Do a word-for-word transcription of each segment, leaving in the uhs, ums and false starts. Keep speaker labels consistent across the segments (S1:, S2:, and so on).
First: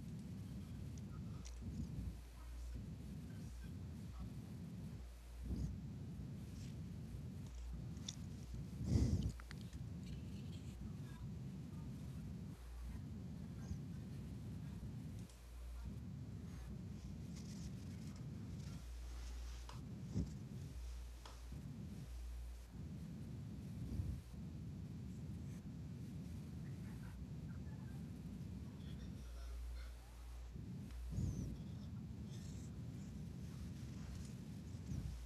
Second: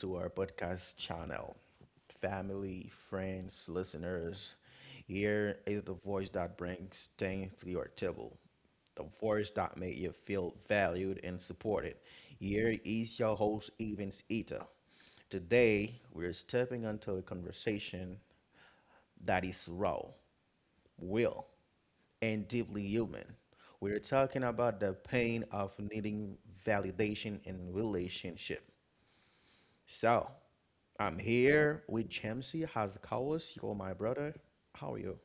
S1: to our podcast channel, family, friends, listeners. Here is the voice that brings things to your table, the voice that makes you feel valued and supported. Here is your host, Evans Eater. Today, we're stepping into a conversation that is raw, real, and deeply human. We're talking about the pain of needing validation in relationship. So, I'm here with Chemsy. How's it goes? Yo, my brother. How are you?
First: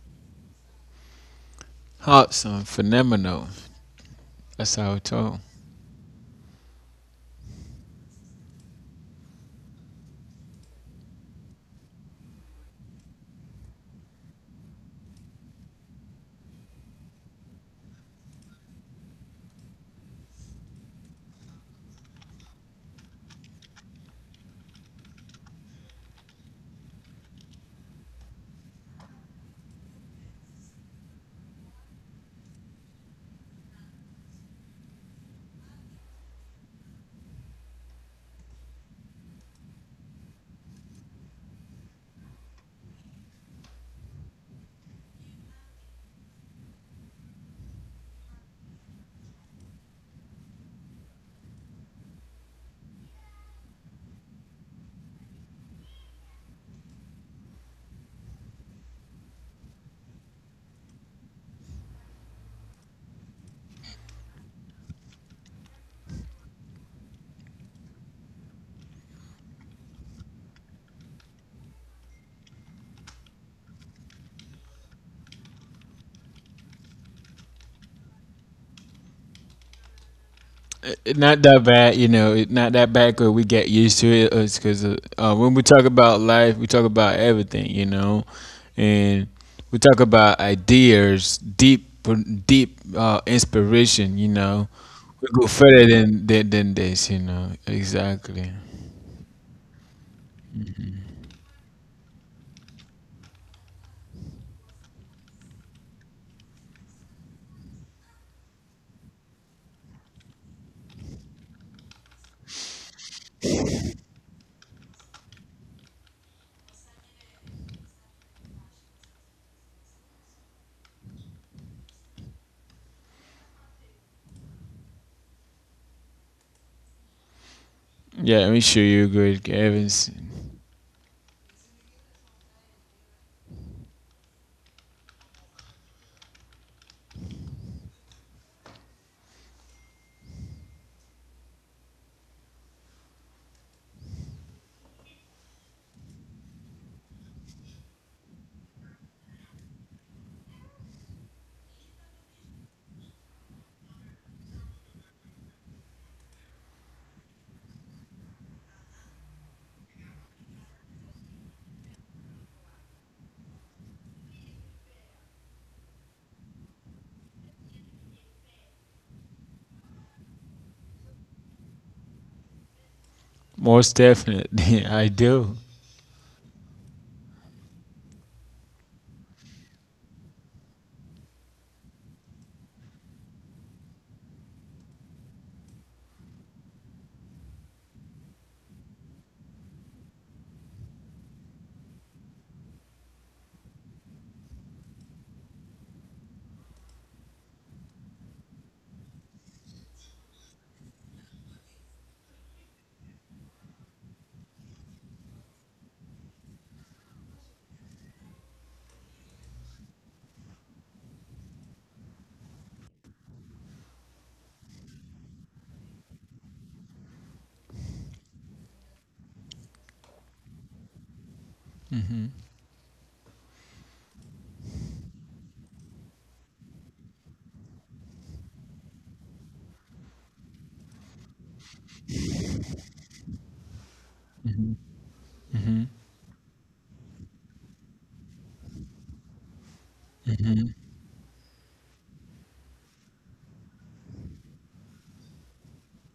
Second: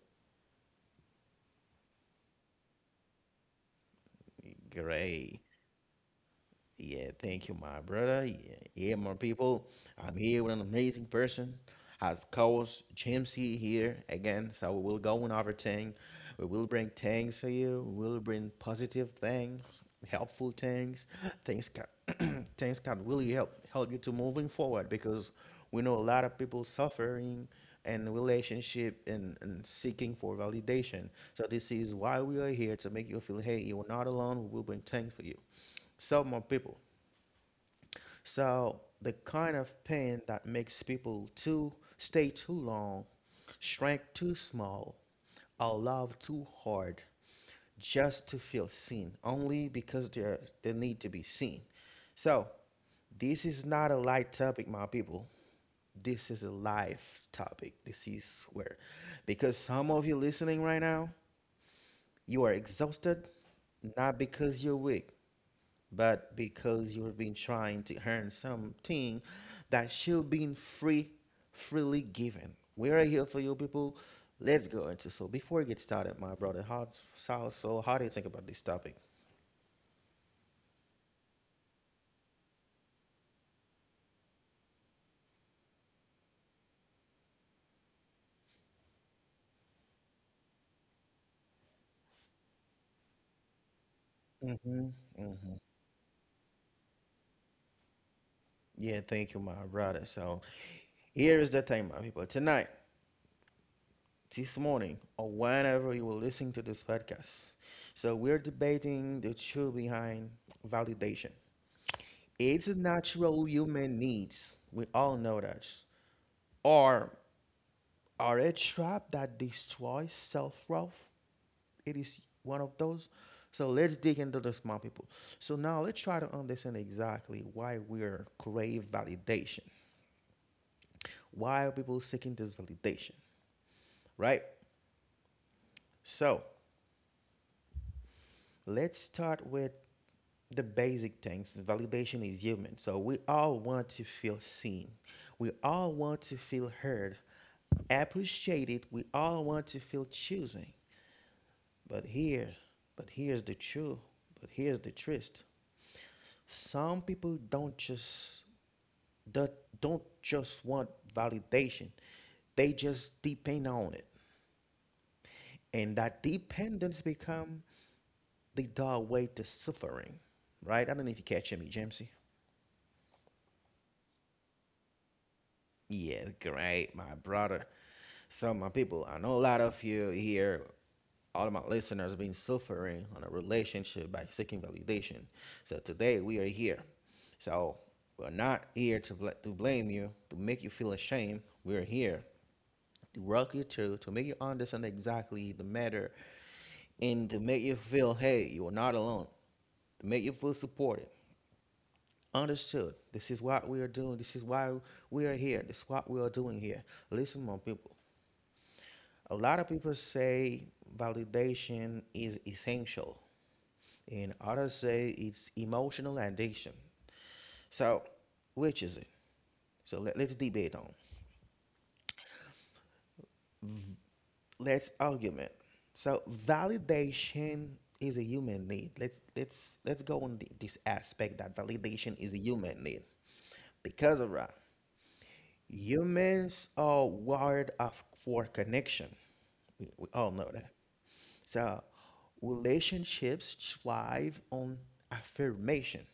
S2: Awesome, phenomenal. That's how it's told.
S1: Great. Yeah, thank you, my brother. Yeah, yeah, my people. I'm here with an amazing person, as coach Jamesy here again. So we will go on over thing. We will bring things to you. We will bring positive things, helpful things. Things can things can really help help you to moving forward because we know a lot of people suffering and relationship and, and seeking for validation. So this is why we are here to make you feel hey, you are not alone. We will bring things for you. So my people. So the kind of pain that makes people to stay too long, shrink too small, or love too hard just to feel seen, only because they're they need to be seen. So this is not a light topic, my people. This is a life topic. This is where because some of you listening right now, you are exhausted, not because you're weak, but because you have been trying to earn something that should be free, freely given. We are here for you, people. Let's go into so. Before we get started, my brother, how so, so how do you think about this topic?
S2: It- Not that bad, you know. It, not that bad, cause we get used to it. It's cause uh, uh, when we talk about life, we talk about everything, you know, and we talk about ideas, deep, deep uh, inspiration, you know.
S1: Mm-hmm.
S2: We go
S1: Mm-hmm.
S2: further than, than than this, you know. Exactly.
S1: Yeah, thank you, my brother. So here is the thing, my people. Tonight, this morning, or whenever you will listen to this podcast. So we're debating the truth behind validation. It's a natural human needs. We all know that. Or are a trap that destroys self-worth. It is one of those. So let's dig into the small people. So now let's try to understand exactly why we're
S2: Yeah, I'm sure
S1: crave
S2: you agree,
S1: validation.
S2: Evans.
S1: Why are people seeking this validation, right? So let's start with the basic things. Validation is human. So we all want to feel seen. We all want to feel heard, appreciated. We all want to feel choosing. But here, but here's the truth. But here's the twist. Some people don't just that don't just want validation. They just depend on it, and that dependence become the doorway to suffering. Right? I don't know if you catch me, Jamesy.
S2: Most definitely, I do.
S1: Yeah, great, my brother. So, my people, I know a lot of you here, all of my listeners, been suffering on a relationship by seeking validation. So today we are here. So we're not here to, bl- to blame you, to make you feel ashamed. We're here to rock you through, to make you understand exactly the matter, and to make you feel, hey, you are not alone, to make you feel supported. Understood. This is what we are doing. This is why we are here. This is what we are doing here. Listen, my people. A lot of people say validation is essential, and others say it's emotional addiction. So, which is it? So let, let's debate on. Let's argument. So validation is a human need. Let's let's let's go on th- this aspect that validation is a human need because of that. Humans are wired up for connection. We, we all know that. So relationships thrive on affirmation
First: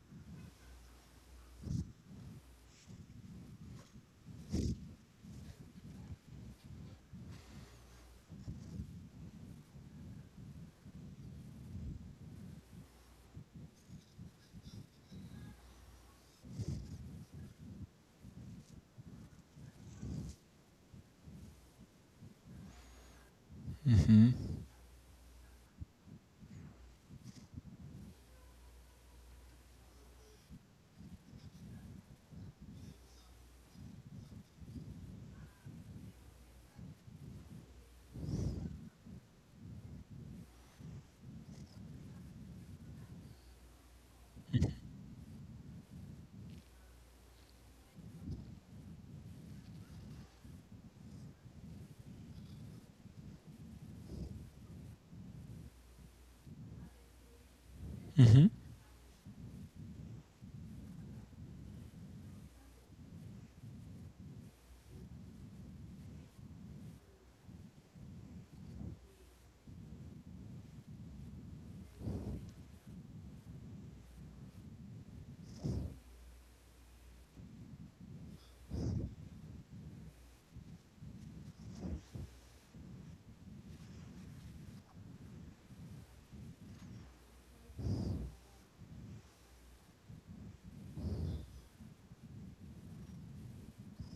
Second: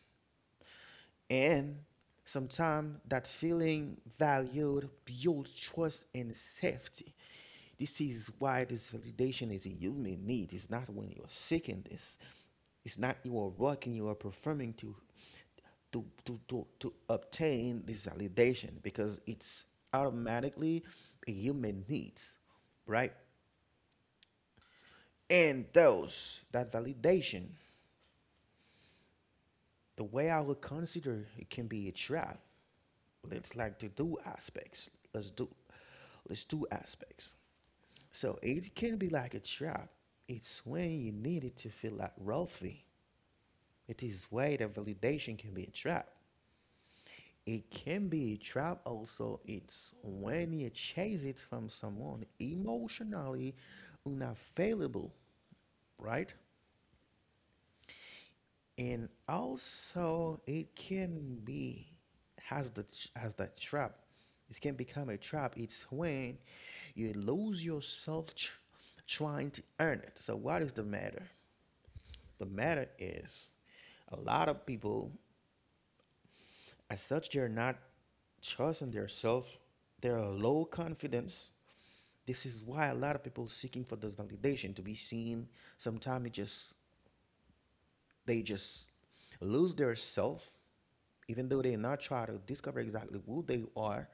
S1: and sometimes that feeling valued builds trust and safety. This is why this validation is a human need. It's not when you're seeking this. It's not you are working, you are performing to to to to, to obtain this validation because it's automatically a human needs, right? And those that validation, the way I would consider it can be a trap. Let's like to do aspects. Let's do let's do aspects. So it can be like a trap. It's when you need it to feel like wealthy. It is way that validation can be a trap. It can be a trap also. It's when you chase it from someone emotionally unavailable, right?
S2: Mm-hmm.
S1: And also it can be has the has that trap. It can become a trap. It's when you lose yourself tr- trying to earn it. So what is the matter? The matter is a lot of people, as such, they're not trusting their self. They're low confidence. This is why a lot of people seeking for this validation to be seen. Sometimes it just they just lose their self, even though they're not trying to discover exactly who they are,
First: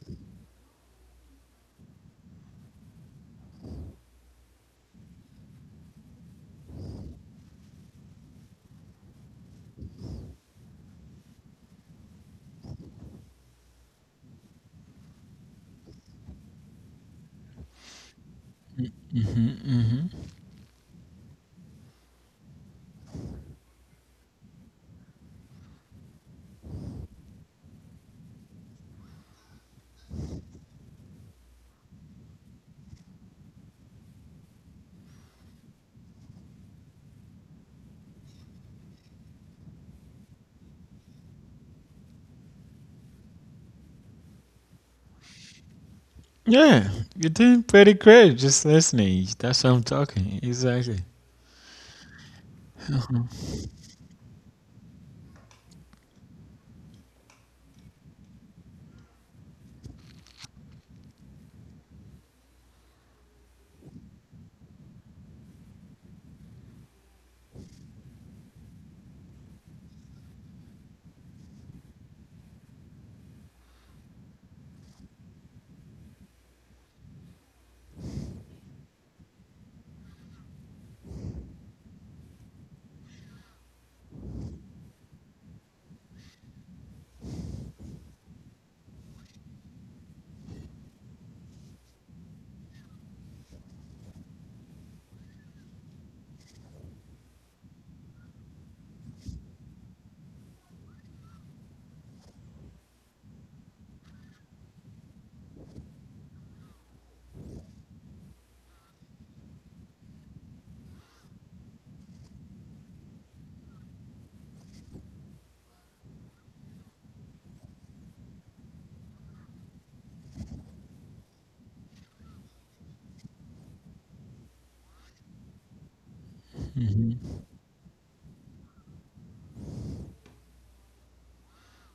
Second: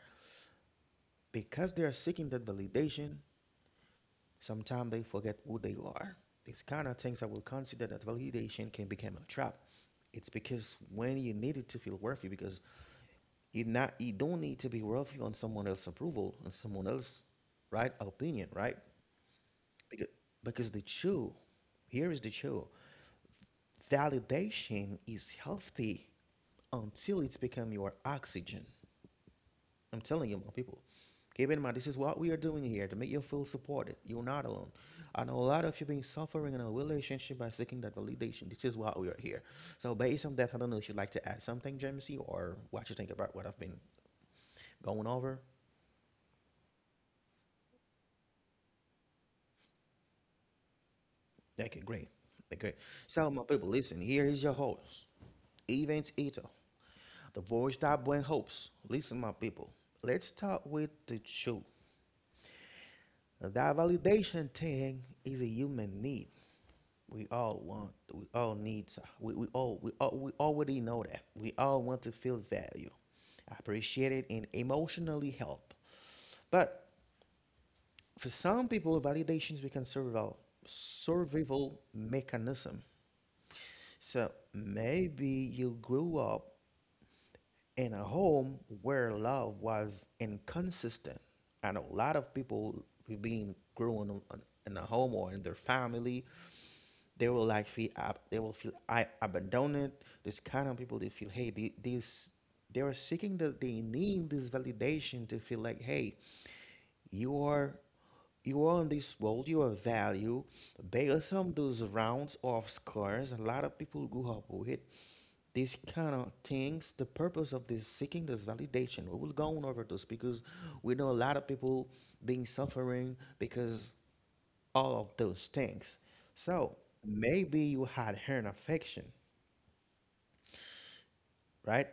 S1: because they are seeking that validation. Sometimes they forget who they are. These kind of things I will consider that validation can become a trap. It's because when you need it to feel worthy, because you not you don't need to be worthy on someone else's approval and someone else's right opinion, right? Because because the truth here is the truth. Validation is healthy until it's become your oxygen. I'm telling you, my people. Keep in mind, this is what we are doing here to make you feel supported. You're not alone. I know a lot of you been suffering in a relationship by seeking that validation. This is why we are here. So based on that, I don't know if you'd like to add something, Jamesy, or what you think about what I've been going over.
S2: Yeah, you're doing pretty great just listening. That's what I'm talking. Exactly.
S1: Okay, great. Okay, so my people, listen. Here is your host, Event Ito, the voice that brings hopes. Listen, my people. Let's start with the truth. That validation thing is a human need. We all want, we all need, so- we, we all, we all, We already know that. We all want to feel value, appreciated, and emotionally help. But for some people, validations become survival, survival mechanism. So maybe you grew up in a home where love was inconsistent. I know a lot of people who've been growing in a home or in their family they will like feel ab- they will feel I abandoned. This kind of people they feel hey the, these they are seeking that they need this validation to feel like hey you are you are in this world you are value based on those rounds of scores a lot of people grew up with these kind of things the purpose of this seeking this validation we will go on over this because we know a lot of people being suffering because all of those things. So maybe you had an affection, right?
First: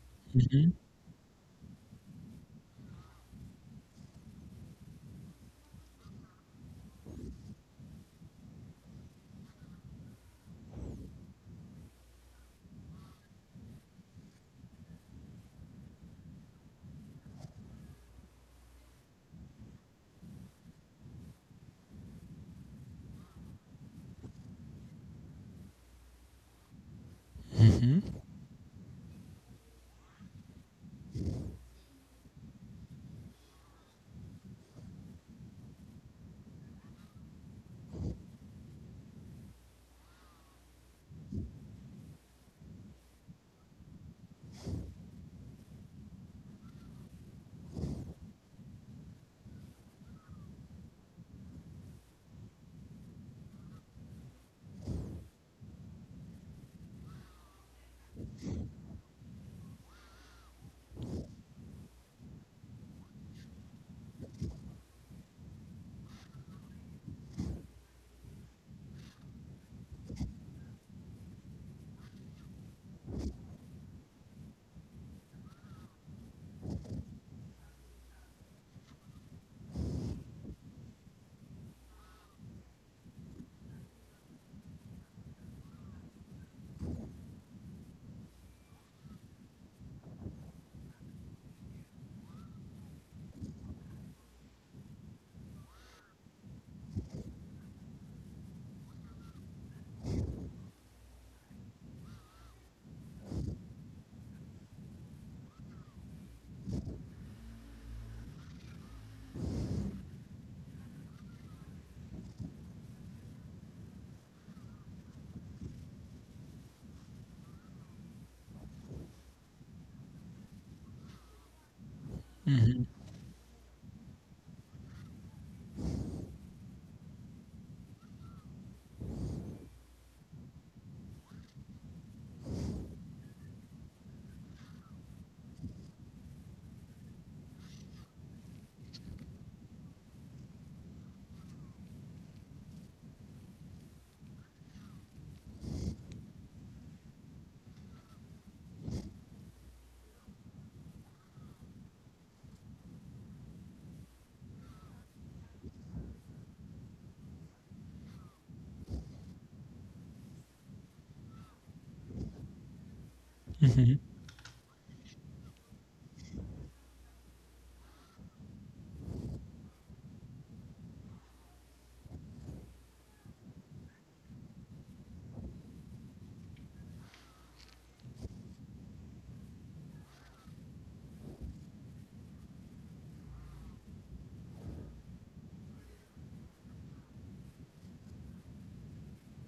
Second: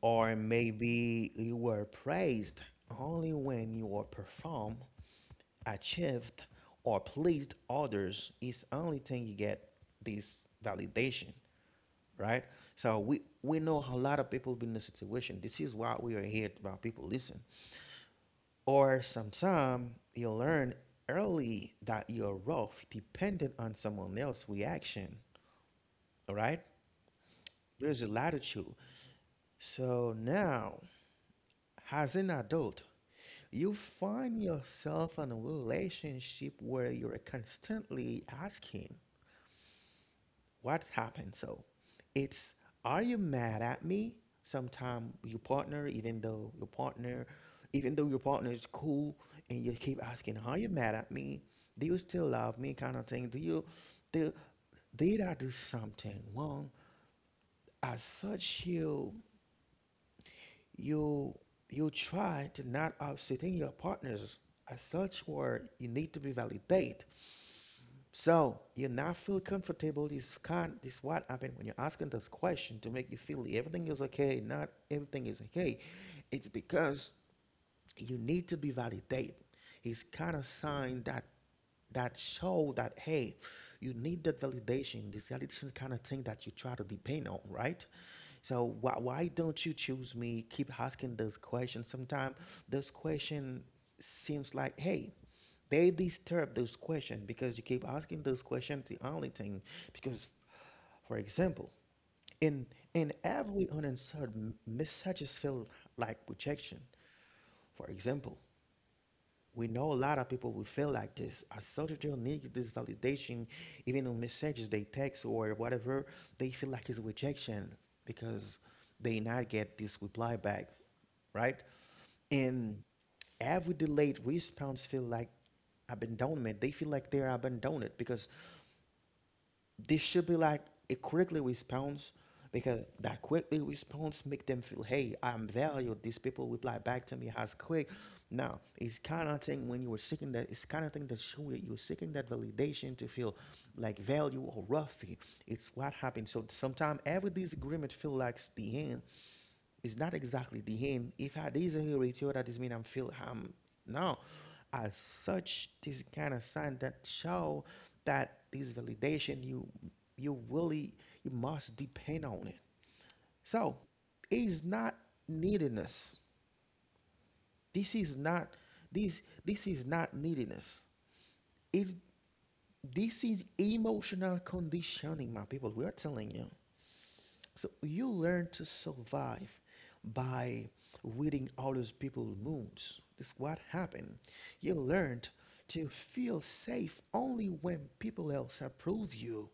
S1: Or maybe you were praised only when you were perform, achieved, or pleased others. It's only thing you get this validation, right? So we we know a lot of people been in the situation. This is why we are here about people listen. Or sometime you learn early that your rough depended on someone else's reaction, all right? There's a latitude. So now, as an adult, you find yourself in a relationship where you're constantly asking, what happened? So it's, are you mad at me? Sometimes your partner, even though your partner, even though your partner is cool, and you keep asking, are you mad at me? Do you still love me? Kind of thing. Do you, do, did I do something wrong? As such, you you you try to not upsetting your partners as such where you need to be validate so you not feel comfortable this kind this what happened when you're asking this question to make you feel everything is okay not everything is okay it's because you need to be validated it's kind of sign that that show that hey you need that validation this validation kind of thing that you try to depend on right so why why don't you choose me? Keep asking those questions. Sometimes those question seems like, hey, they disturb those questions because you keep asking those questions. The only thing, because for example, in in every unanswered m- messages feel like rejection. For example, we know a lot of people will feel like this. A soldier needs this validation, even on messages they text or whatever. They feel like it's rejection because they not get this reply back. Right? And
S2: Mhm,
S1: every delayed response feel like abandonment. They feel like they're abandoned because this should be like a quickly response because that quickly response make them feel, hey, I'm valued. These people reply back to me as quick. Now, it's kind of thing when you were seeking that, it's kind of thing that show you- you're seeking that validation to feel like value or worthy. It's what happens. So sometimes every disagreement feel like it's the end it's not exactly the end. If I disinherit you, that is mean I'm feel I'm no. As such, this kind of sign that show that this validation you you really you must depend on it. So
S2: mhm,
S1: it's not neediness. This is not this this is not neediness. It's this is emotional conditioning, my people. We are telling you. So you learn to survive by reading others people's moods. This is what happened. You learned to feel safe only when people else approve you,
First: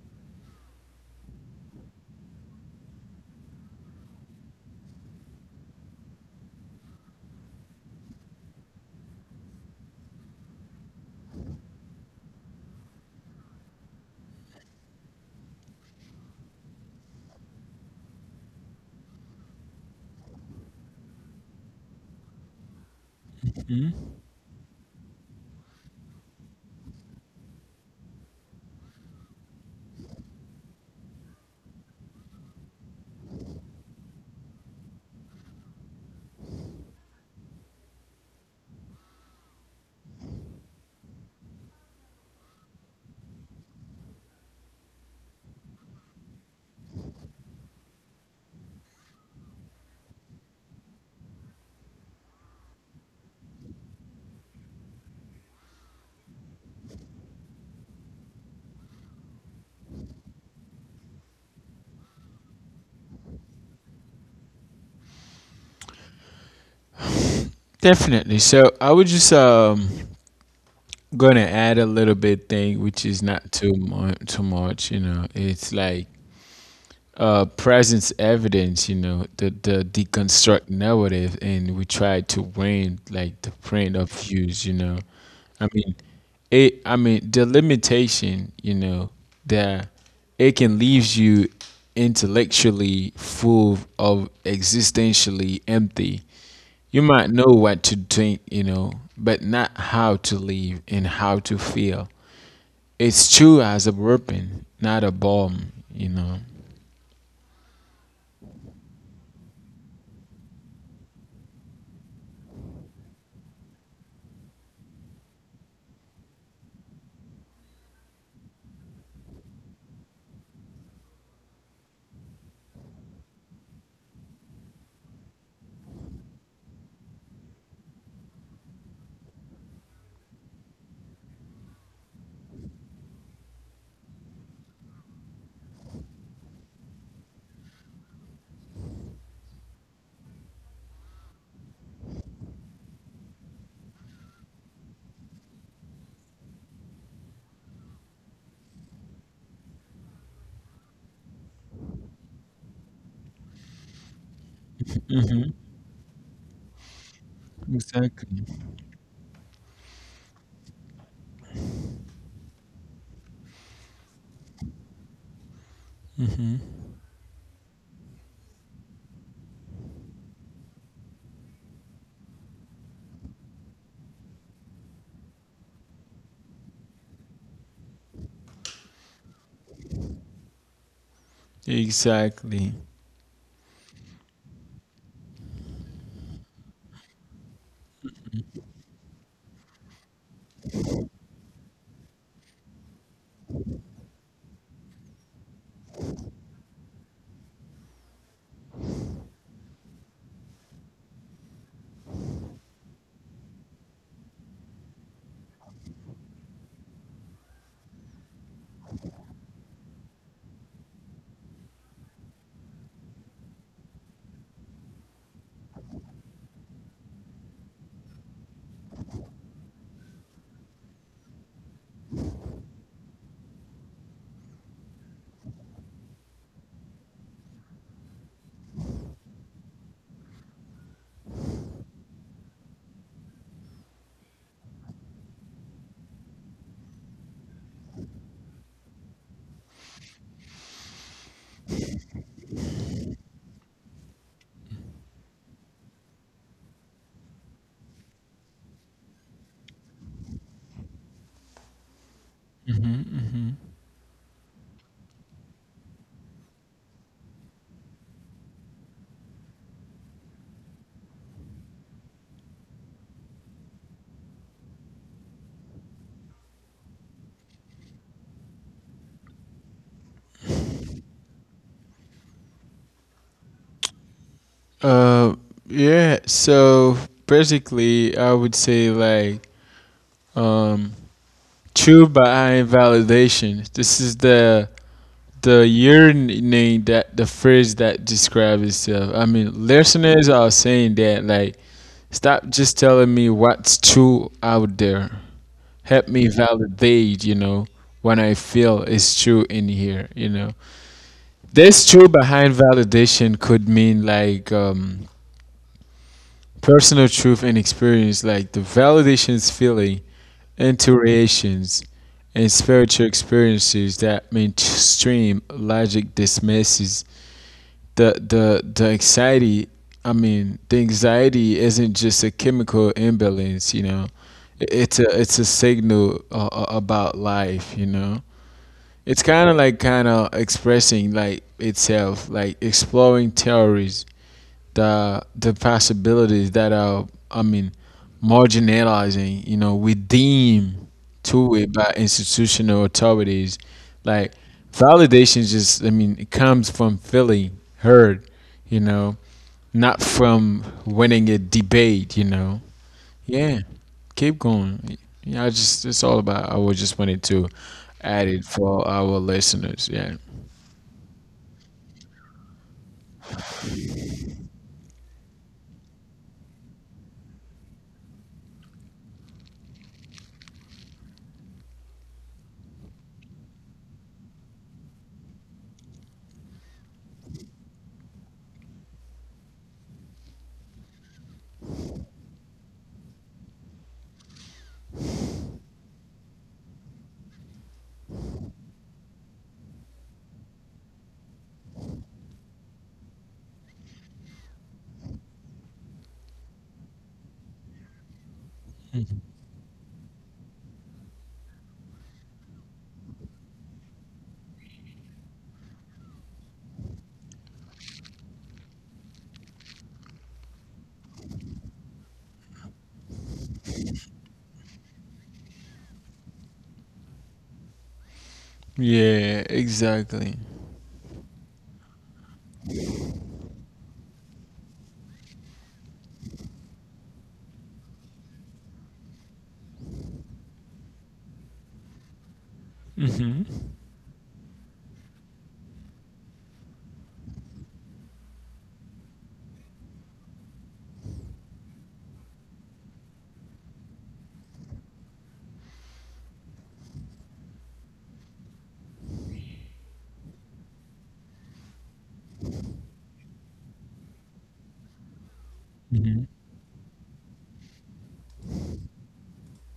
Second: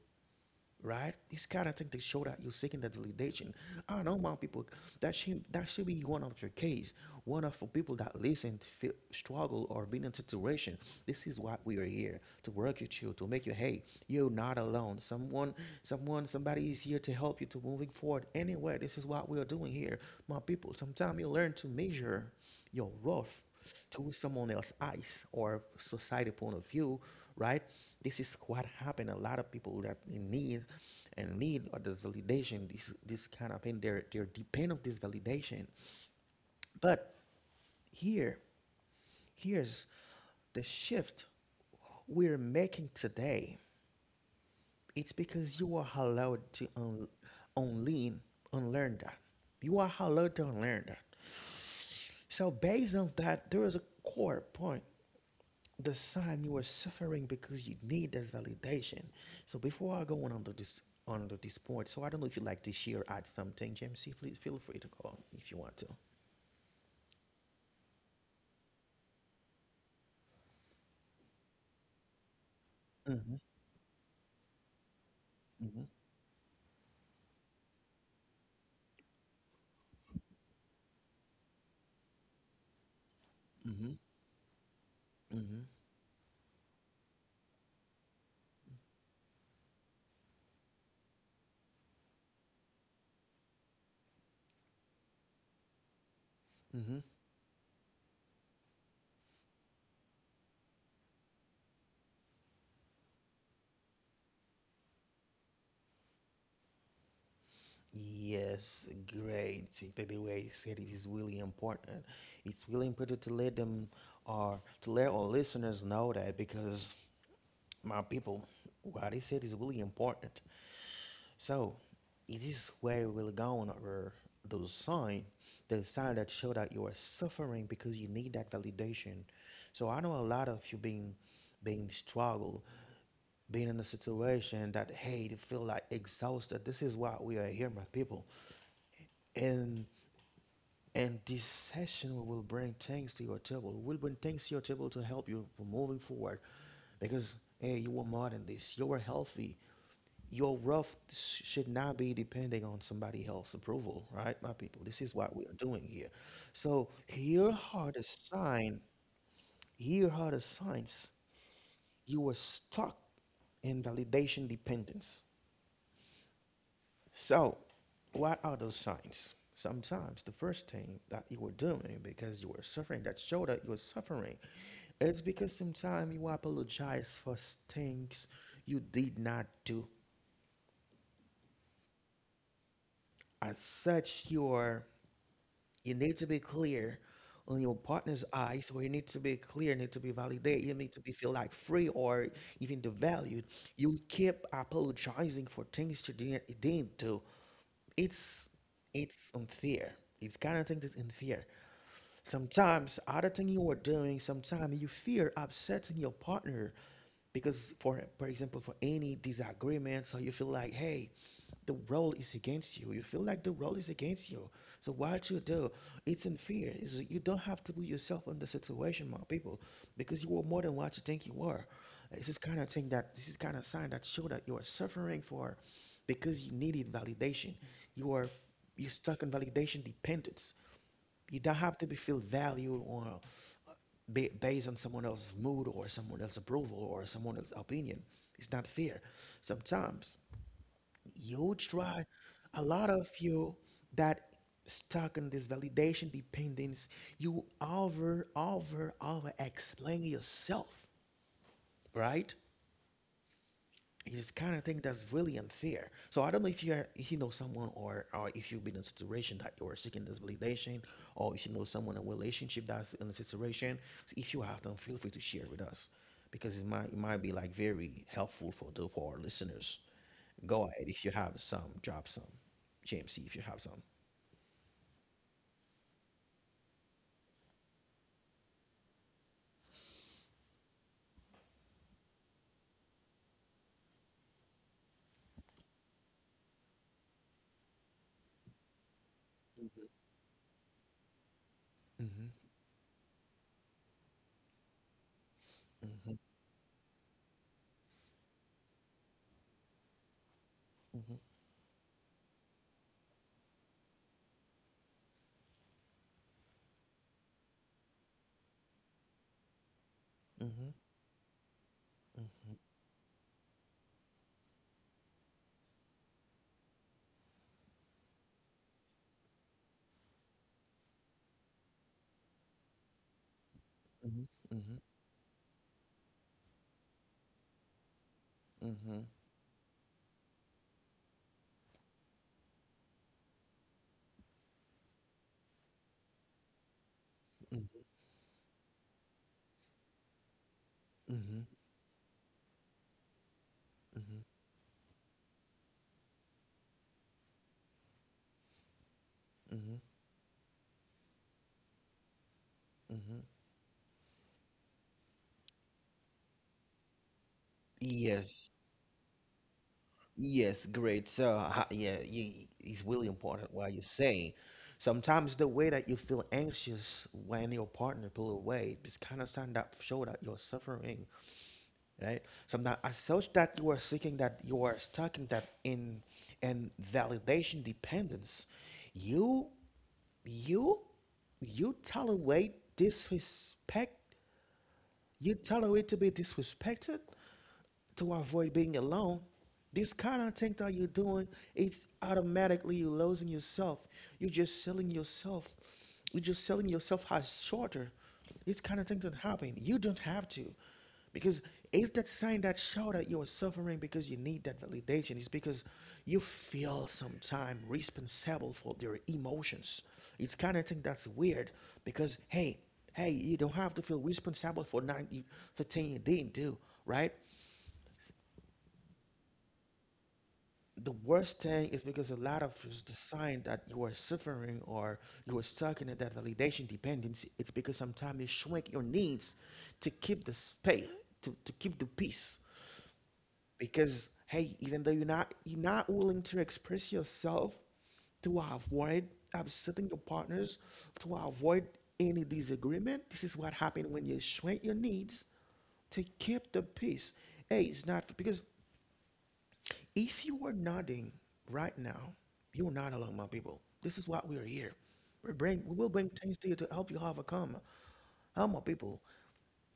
S1: right? It's kind of thing to show that you're seeking that validation. I know my people that should that should be one of your case, one of the people that listen, to feel, struggle, or been in situation. This is why we are here to work with you, to make you hey, you're not alone. Someone, someone, somebody is here to help you to moving forward. Anyway, this is what we are doing here, my people. Sometimes you learn to measure your rough to
S2: mhm.
S1: someone else's eyes or society point of view, right? This is what happened. A lot of people that in need and need of this validation, this this kind of thing, they're they're dependent of this validation. But here, here's the shift we're making today. It's because you are allowed to un- unlearn, unlearn that. You are allowed to unlearn that. So based on that, there is a core point. The sign you are suffering because you need this validation. So before I go on under this under this point, so I don't know if you'd like to share add something, James. C, please feel free to go if you want to.
S2: Definitely. So I was just um gonna add a little bit thing, which is
S1: Mm-hmm.
S2: not too much. Too much, you know. It's
S1: Mm-hmm.
S2: like uh presence evidence, you know, the the deconstruct narrative, and we try to win like the
S1: Mm-hmm.
S2: print of views, you know.
S1: Mm-hmm.
S2: I mean, it i mean the limitation, you know, that it can leave you intellectually full of existentially empty. You
S1: Mm-hmm.
S2: might know what to think, you know, but not how to live and how to feel. It's true as a weapon, not a bomb, you know.
S1: Yes, great. The, the way you said it is really important. It's really important to let them or to let our listeners know that because my people, what they said is really important. So it is where we'll go on over those signs, those signs that show that you are suffering because you need that validation. So I know a lot of you being being struggle, being in a situation that hey, you feel like exhausted. This is why we are here, my people. And and this session we will bring things to your table. We'll bring things to your table to help you for moving forward because hey, you were more than this. You were healthy. Your rough sh- should not be depending on somebody else's approval, right, my people? This is what we are doing here. So here are the
S2: Exactly,
S1: sign. Here are the signs you were stuck in validation dependence. So, what are those signs? Sometimes the first thing that you were doing because you were suffering that showed that you were suffering, it's because sometimes you apologize for things you did not do.
S2: exactly.
S1: As such, you are you need to be clear on your partner's eyes, or you need to be clear, need to be validated, you need to be feel like free or even the valued. You keep apologizing for things you didn't, didn't do. It's it's unfair. It's kind of thing that's unfair. Sometimes other thing you are doing, sometimes you fear upsetting your partner because for for example for any disagreement, so you feel like, hey, the role is against you. You feel like the role is against you. So what you do, it's unfair. It's, you don't have to put yourself in the situation, my people, because you are more than what you think you are. This is kind of thing that this is kind of sign that show that you are suffering for, because you needed validation. You are you're stuck in validation dependence. You don't have to be feel valued or ba- based on someone else's mood or someone else's approval or someone else's opinion. It's not fair. Sometimes you try, a lot of you that stuck in this validation dependence, you over, over, over explain yourself, right? It's kind of thing that's really unfair. So I don't know if you are, if you know someone or or if you've been in a situation that you're seeking this validation, or if you know someone in a relationship that's in a situation. So if you have them, feel free to share with us, because it might it might be like very helpful for the for our listeners. Go ahead if you have some, drop some. J M C if you have some.
S2: uh yeah, so basically I would say like, um true behind validation. This is the the yearning, that the phrase that describes itself. I mean,
S1: Mm-hmm.
S2: listeners are saying that, like, stop just telling me what's true out there. Help
S1: Mm-hmm.
S2: me validate. You know, when I feel it's true in here. You know,
S1: Mm-hmm.
S2: this true behind validation could mean, like, um, personal truth and experience, like the validation's feeling
S1: Mm-hmm.
S2: intuitions, and
S1: Mm-hmm.
S2: spiritual experiences that mainstream logic dismisses. The the the anxiety, I mean, the anxiety isn't just a chemical imbalance, you know. I-
S1: Mm-hmm.
S2: It's a it's a signal, uh, uh, about life, you know.
S1: Mm-hmm. Mm-hmm.
S2: It's kind of like, kind of expressing, like, itself, like exploring theories, the the possibilities that are, I mean, marginalizing, you know, we deem
S1: Mm-hmm.
S2: to it by institutional authorities. Like, validation just, I mean, it comes from feeling heard, you know,
S1: Mm-hmm.
S2: not from winning a debate, you know.
S1: Mm-hmm.
S2: Yeah. Keep going. Yeah, I just, it's all about, I was just wanted to add it
S1: Yes.
S2: for our listeners. Yeah.
S1: Yes, great. So, ha- yeah, y- it's really important what you're saying. Sometimes the way that you feel anxious when your partner pull away, just kind of sign that show that you're suffering, right? Sometimes as such that you are seeking that you are stuck in that in and validation dependence. You you you tolerate disrespect. You tolerate to be disrespected to avoid being alone. This kind of thing that you're doing, it's automatically you're losing yourself. You're just selling yourself. You're just selling yourself as shorter. This kind of thing don't happen. You don't have to. Because it's that sign that show that you are suffering because you need that validation. It's because you feel sometime responsible for their emotions. It's kind of thing that's weird because hey, hey, you don't have to feel responsible for nine you- for thing you didn't do, right?
S2: Yeah, exactly.
S1: The worst thing is because a lot of us the sign that you are suffering or you are stuck in that validation dependency, it's because sometimes you shrink your needs to keep the space to, to keep the peace
S2: Hmm.
S1: because hey, even though you're not you're not willing to express yourself to avoid upsetting your partners to avoid any disagreement, this is what happened when you shrink your needs to keep the peace. Hey, it's not because if you are nodding right now, you're not alone, my people. This is why we are here. We bring, we will bring things to you to help you overcome, how my people,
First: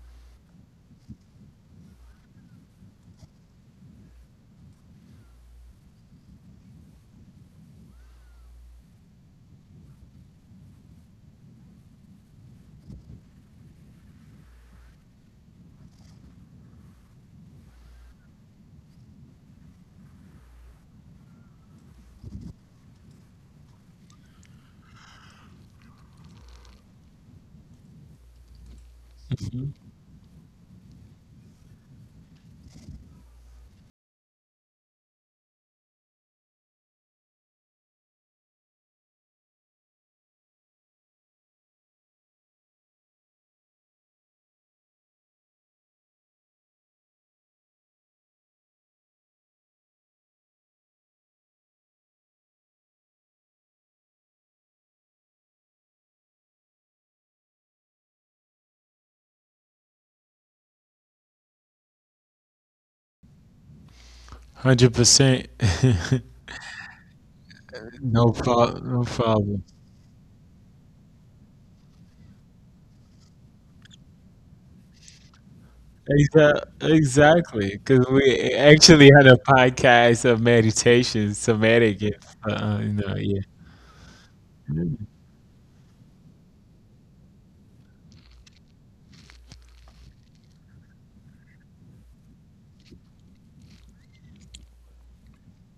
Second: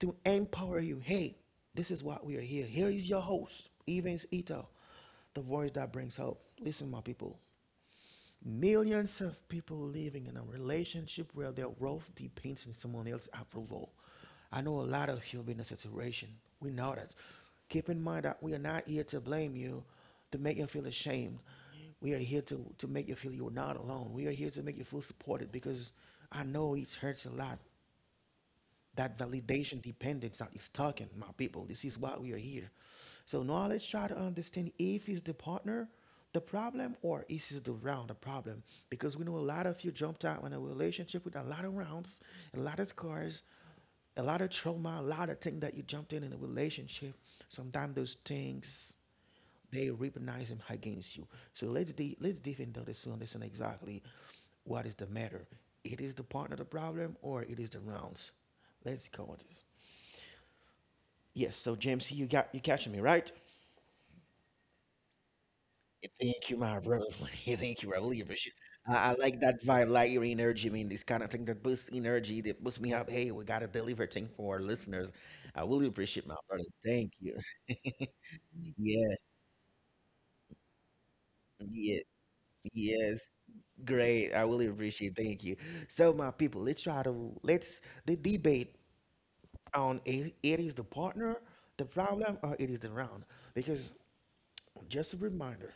S1: to empower you. Hey, this is why we are here. Here is your host, Evans Ito, the voice that brings hope. Listen, my people. Millions of people living in a relationship where their wealth depends on someone else's approval. I know a lot of you have been in a situation. We know that. Keep in mind that we are not here to blame you, to make you feel ashamed. We are here to, to make you feel you're not alone. We are here to make you feel supported because I know it hurts a lot. That validation dependence that is talking, my people. This is why we are here. So now let's try to understand if is the partner the problem or is is the round the problem? Because we know a lot of you jumped out in a relationship with a lot of rounds, a lot of scars, a lot of trauma, a lot of things that you jumped in in a relationship. Sometimes those things they recognize them against you. So let's de- let's deep into this to understand exactly what is the matter. It is the partner the problem or it is the rounds. Let's go on this. Yes, so James, you got you catching me, right?
S2: One Hundred percent.
S1: Thank you, my brother. Thank you. I really
S2: No
S1: appreciate
S2: problem. No
S1: I, I like that
S2: problem.
S1: vibe, like your energy. I mean, this kind of thing that boosts energy, that boosts me up. Hey, we got to deliver thing for our listeners. I really appreciate my
S2: Exa-
S1: brother. Thank you.
S2: exactly. Because we actually
S1: Yeah,
S2: had a podcast of meditation, somatic,
S1: yeah,
S2: and Uh, you know,
S1: yes.
S2: yeah.
S1: Great. I really appreciate. Thank you. So, my people, let's try to let's the debate on i- it is the partner the problem or it is the round because just a reminder.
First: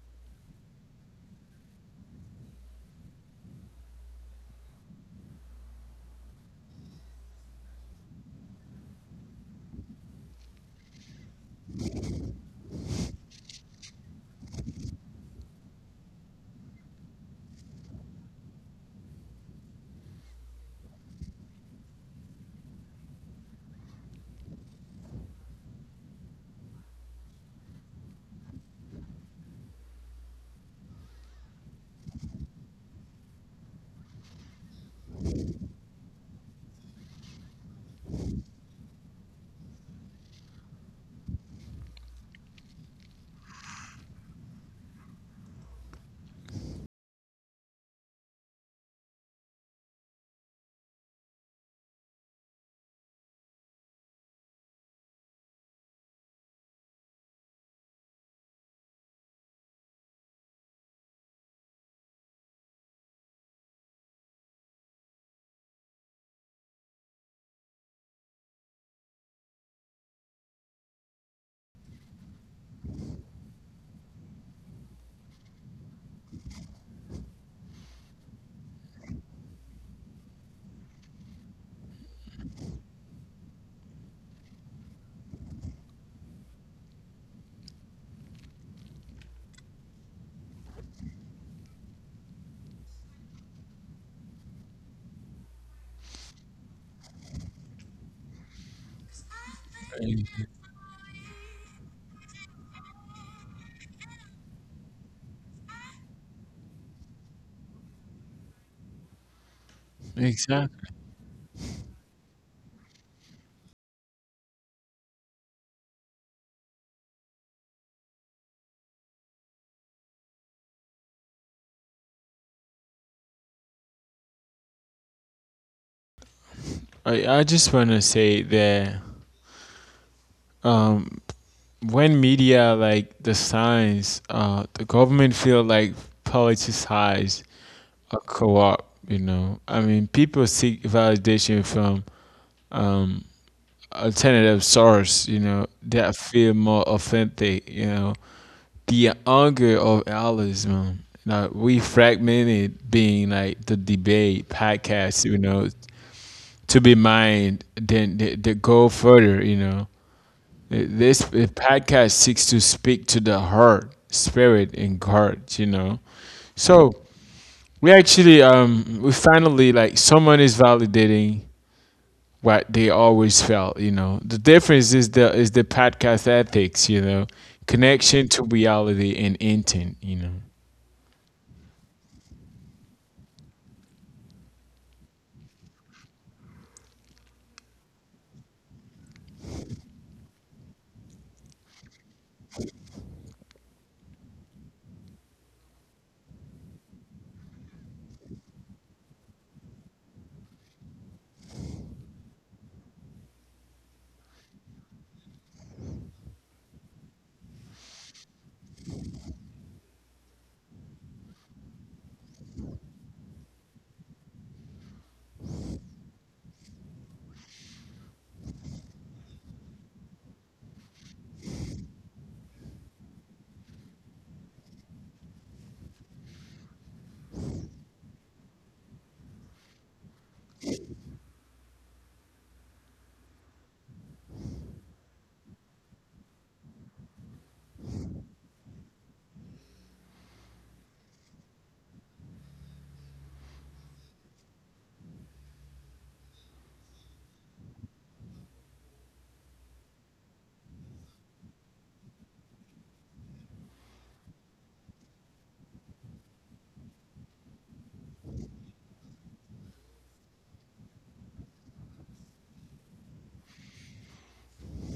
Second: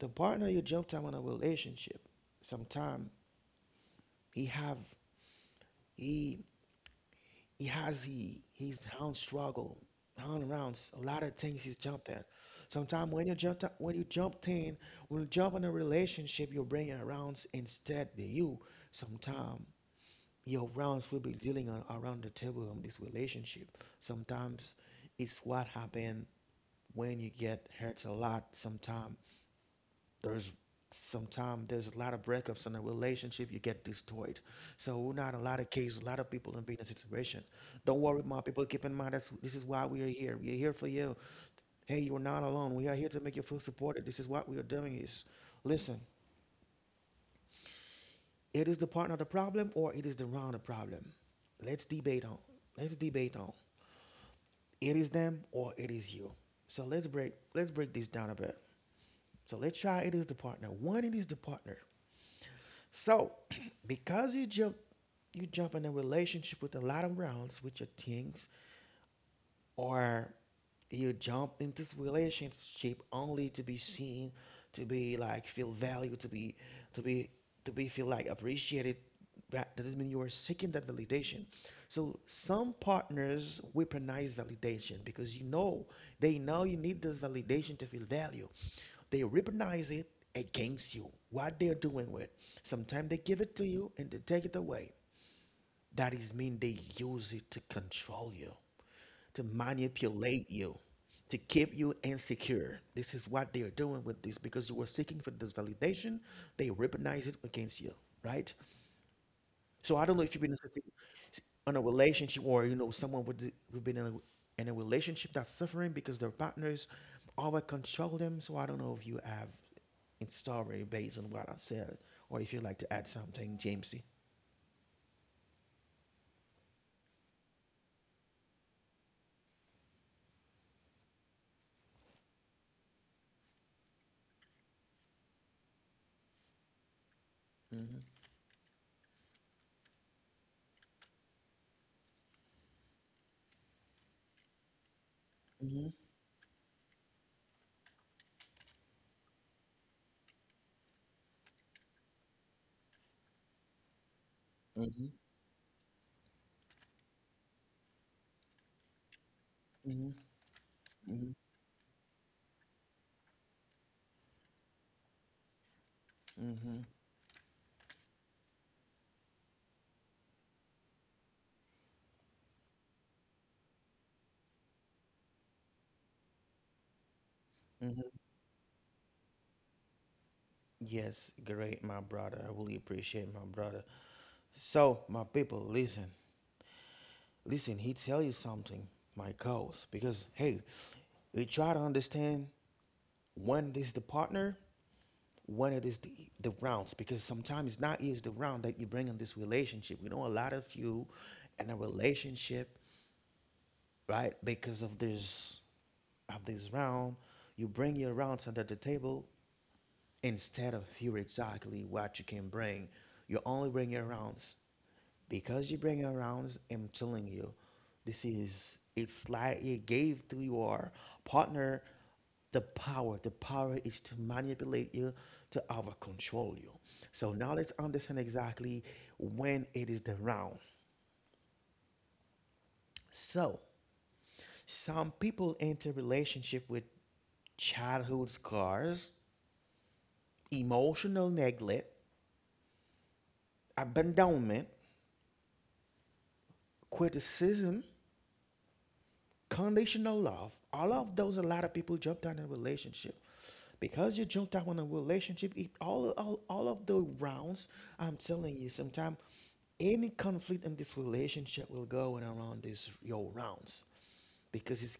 S1: The partner you jumped time on a relationship, sometime he have he he has he his own struggle, own rounds, a lot of things he's jumped at. Sometime when you jump ti- when you jump in, when you jump in a relationship, you bring it around instead the you. Sometimes your rounds will be dealing on, around the table on this relationship. Sometimes it's what happen when you get hurt a lot. Sometimes there's sometimes there's a lot of breakups in a relationship you get destroyed, so not a lot of cases, a lot of people in being in a situation. Don't worry my people, keep in mind that's this is why we are here, we are here for you. Hey, you're not alone, we are here to make you feel supported, this is what we are doing is listen, it is the partner the problem or it is the round the problem. Let's debate on let's debate on it is them or it is you. So let's break let's break this down a bit. So let's try it is the partner one it is the partner. So because you jump you jump in a relationship with a lot of rounds with your things, or you jump into this relationship only to be seen, to be like feel value, to be to be to be feel like appreciated. That that doesn't mean you are seeking that validation. So some partners weaponize validation because you know they know you need this validation to feel value. They weaponize it against you. What they're doing with. Sometimes they give it to you and they take it away. That is mean they use it to control you, to
S2: Mm.
S1: manipulate you, to keep you insecure. This is what they are doing with this because you were seeking for this validation. They weaponize it against you, right? So I don't know if you've been in
S2: Exactly.
S1: a in a relationship or you know someone with the- who've been in a, in a relationship that's suffering because their partners always control them. So I don't know if you have in story based on what I said or if you'd like to add something, Jamesy.
S2: I, I just want to say that, um, when media, like the science, uh, the government feel like politicized,
S1: Mm-hmm.
S2: a co-op. You know, I mean, people seek validation from, um, alternative source, you know,
S1: Mm-hmm.
S2: that feel more authentic, you know. The anger of Alism, like we fragmented being like the debate
S1: Mm-hmm.
S2: podcast, you know, to be mined, then th- th- go further, you know.
S1: Mm-hmm.
S2: This podcast seeks to speak to the heart, spirit, and heart, you know.
S1: Mm-hmm.
S2: So we actually, um, we finally, like, someone is validating what they always felt, you know. The difference is the is the podcast ethics, you know,
S1: Mm-hmm.
S2: connection to reality and intent, you know.
S1: Yes, great, my brother. I really appreciate my brother. So, my people, listen, listen. He tell you something, my coach, because hey, we try to understand when it is the partner, when it is the the rounds, because sometimes it's not always the round that you bring in this relationship. We know a lot of you in a relationship, right? Because of this of this round, you bring your rounds under the table instead of here exactly what you can bring. You only bring your rounds. Because you bring around, I'm telling you, this is, it's like you gave to your partner the power, the power is to manipulate you, to over control you. So now let's understand exactly when it is the round. So some people enter relationship with childhood scars, emotional neglect, abandonment, criticism, conditional love, all of those. A lot of people jump down in a relationship because you jumped out on a relationship it, all, all all of the rounds. I'm telling you, sometime any conflict in this relationship will go in around these your rounds because it's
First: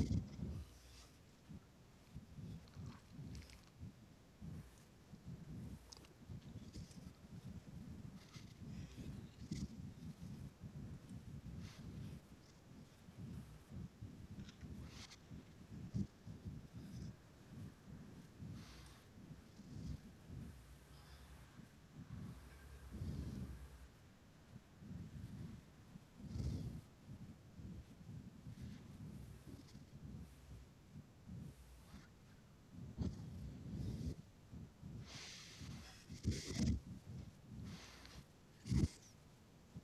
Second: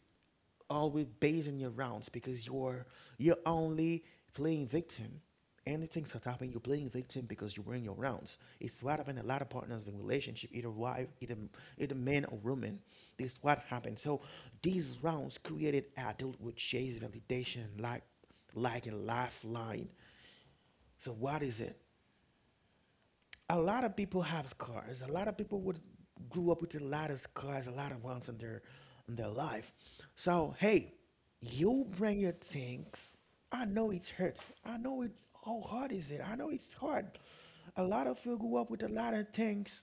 S1: always basing your rounds because you're you're only playing victim. Anything's that happen. You're playing victim because you're in your rounds. It's what happened a lot of partners in relationship, either wife, either either man or woman. This is what happened. So these rounds created adult with chase validation, like like a lifeline. So what is it? A lot of people have cars. A lot of people would grew up with a lot of cars, a lot of ones in their in their life. So hey, you bring your things. I know it hurts. I know it. How hard is it? I know it's hard. A lot of you grew up with a lot of things.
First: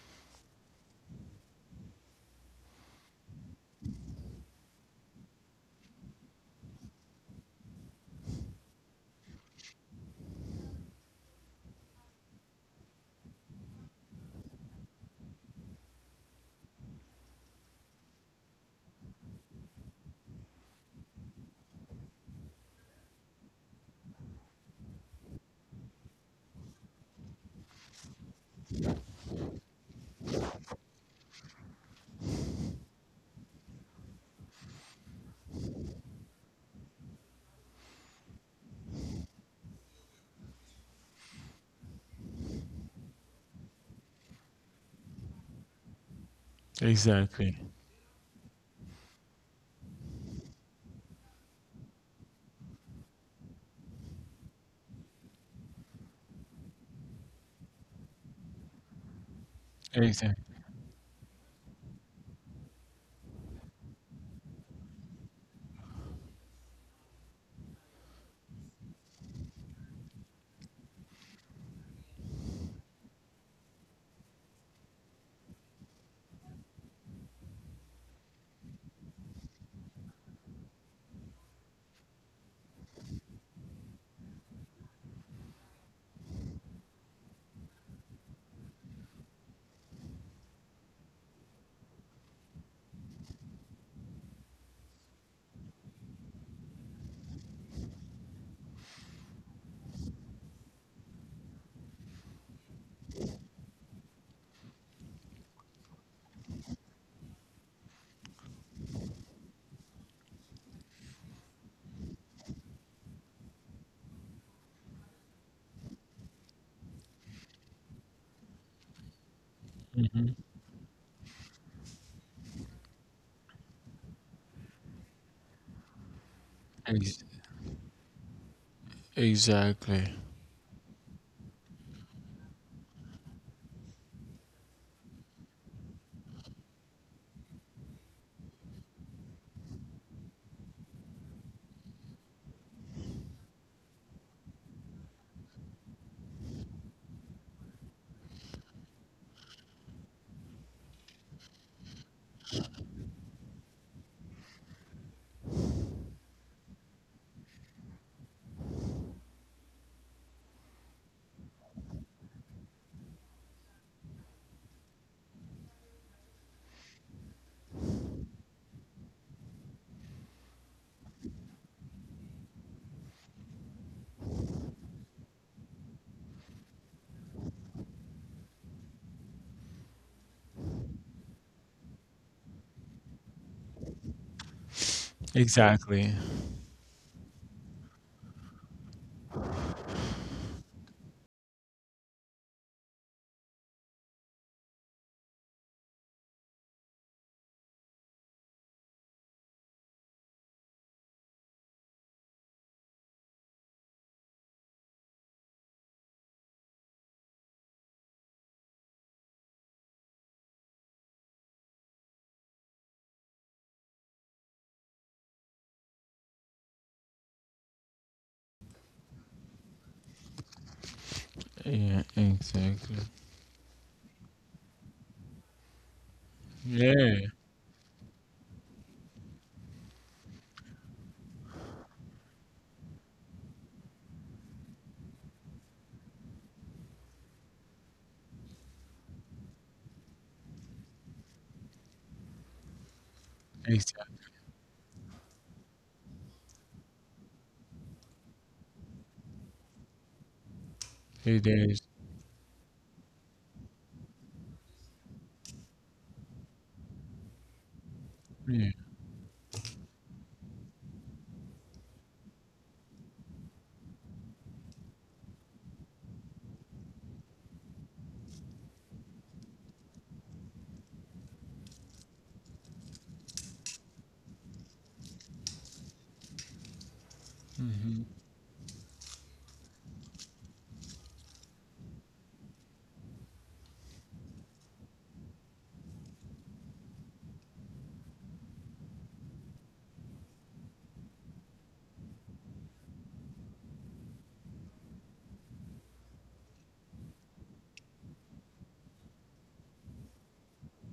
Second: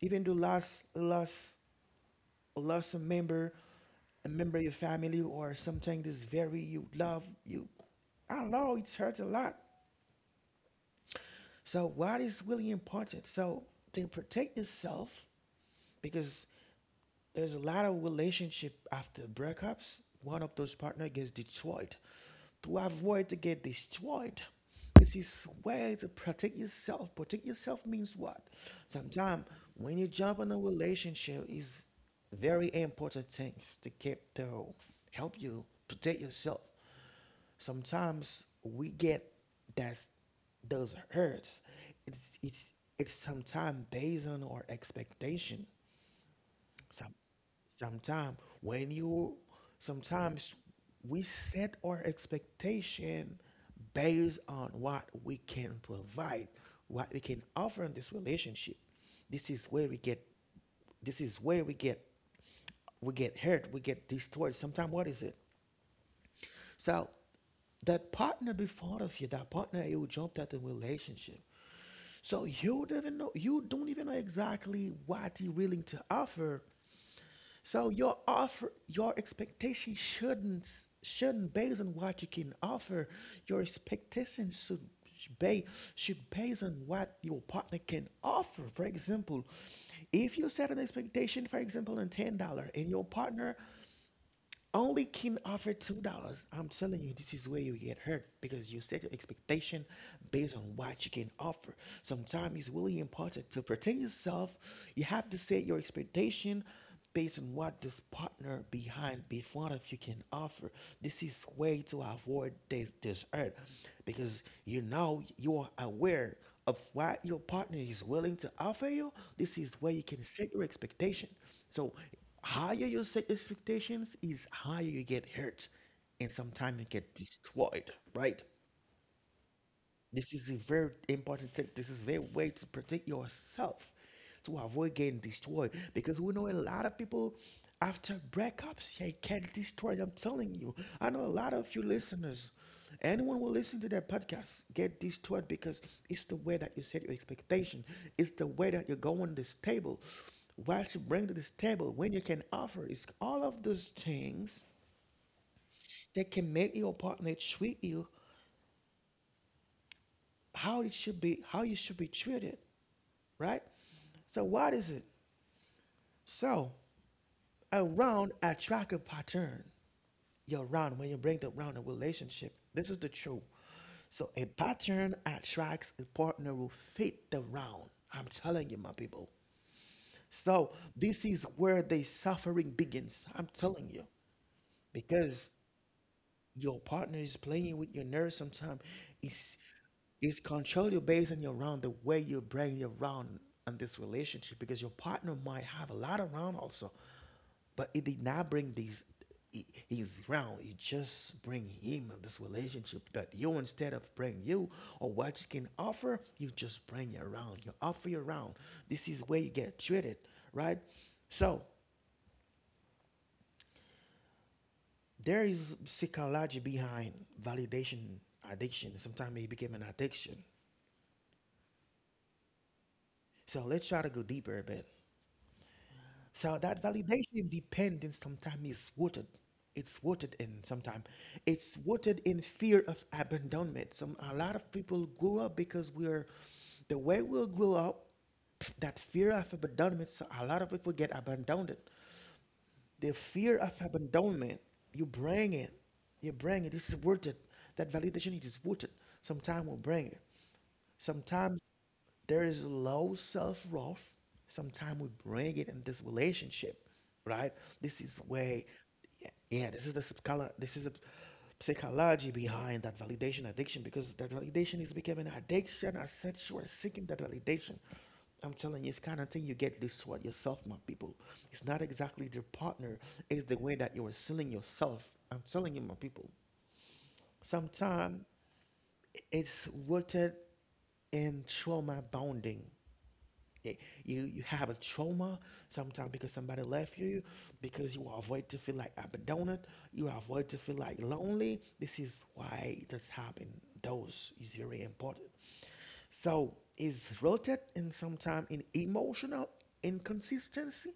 S1: Even though last last lost a member, a member of your family or something that's very you love you. I know it hurts a lot. So what is really important? So to protect yourself because there's a lot of relationship after breakups. One of those partner gets destroyed. To avoid to get destroyed, this is where to protect yourself. Protect yourself means what? Sometimes when you jump in a relationship, is very important things to keep to help you protect yourself. Sometimes we get that's those hurts. It's it's it's sometimes based on our expectation. Some,
S2: Exactly.
S1: Sometimes when you sometimes we set our expectation based on what we can provide, what we can offer in this relationship. This is where we get
S2: Exactly.
S1: this is where we get we get hurt, we get distorted. Sometimes what is it? So that partner before of you, that partner you jumped at the relationship. So you don't even know you don't even know exactly what he willing to offer. So your offer, your expectation shouldn't shouldn't based on what you can offer. Your expectation should be should based on what your partner can offer. For example, if you set an expectation, for example, on ten dollar, and your partner only can offer two dollars. I'm telling you, this is where you get hurt because you set your expectation based on what you can offer. Sometimes it's really important to protect yourself. You have to set your expectation based on what this partner behind, in front of you can offer. This is way to avoid this, this hurt because you know you are aware of what your partner is willing to offer you. This is where you can set your expectation. So higher you set expectations is higher you get hurt and sometimes you get
S2: Ex-
S1: destroyed, right?
S2: exactly.
S1: This is a very important thing. This is very way to protect yourself to avoid getting destroyed. Because we know a lot of people after breakups, they get destroyed. I'm telling you. I know a lot of you listeners, anyone will listen to that podcast, get destroyed because it's the way that you set your expectation. It's the way that you're going to this table. What you bring to this table, when you can offer, it's all of those things that can make your partner treat you how it should be, how you should be treated, right? So what is it? So a round attractive pattern. Your round when you bring the round a relationship. This is the truth. So a pattern attracts a partner who fit the round. I'm telling you, my people. So this is where the suffering begins. I'm telling you. Because
S2: Exactly.
S1: your partner is playing with your nerves sometimes. It's it's control you based on your round, the way you bring your round in this relationship because your partner might have a lot of round also. But it did not bring these he- his ground. He just bring him this relationship that you instead of bring you or what you can offer, you just bring it around. You offer your around. This is where you get treated, right? So there is psychology behind validation addiction. Sometimes it became an addiction.
S2: Yeah. Exactly.
S1: So let's try to go deeper a bit. So that
S2: Yeah.
S1: validation dependence sometimes is rooted. It's rooted in sometimes. It's rooted in fear of abandonment. Some A lot of people grow up because we're the way we grow up, that fear of abandonment. So a lot of people get abandoned. The fear of
S2: Exactly.
S1: abandonment, you bring it. You bring it. It's rooted. That validation it is rooted. Sometimes we bring it.
S2: It
S1: Sometimes
S2: is.
S1: there is low self-worth. Sometimes we bring it in this relationship, right? This is way,
S2: Yeah.
S1: yeah, this is the psycholo- this is a psychology behind that validation addiction because that validation is becoming an addiction. I said you are seeking that validation. I'm telling you, it's kind of thing you get this what yourself, my people. It's not exactly their partner. It's the way that you are selling yourself. I'm telling you, my people. Sometimes it's rooted in trauma bonding. Yeah, you you have a trauma sometimes because somebody left you, because you avoid to feel like abandoned, you avoid to feel like lonely. This is why this happened. Those is very important. So it's rooted in sometimes in emotional inconsistency,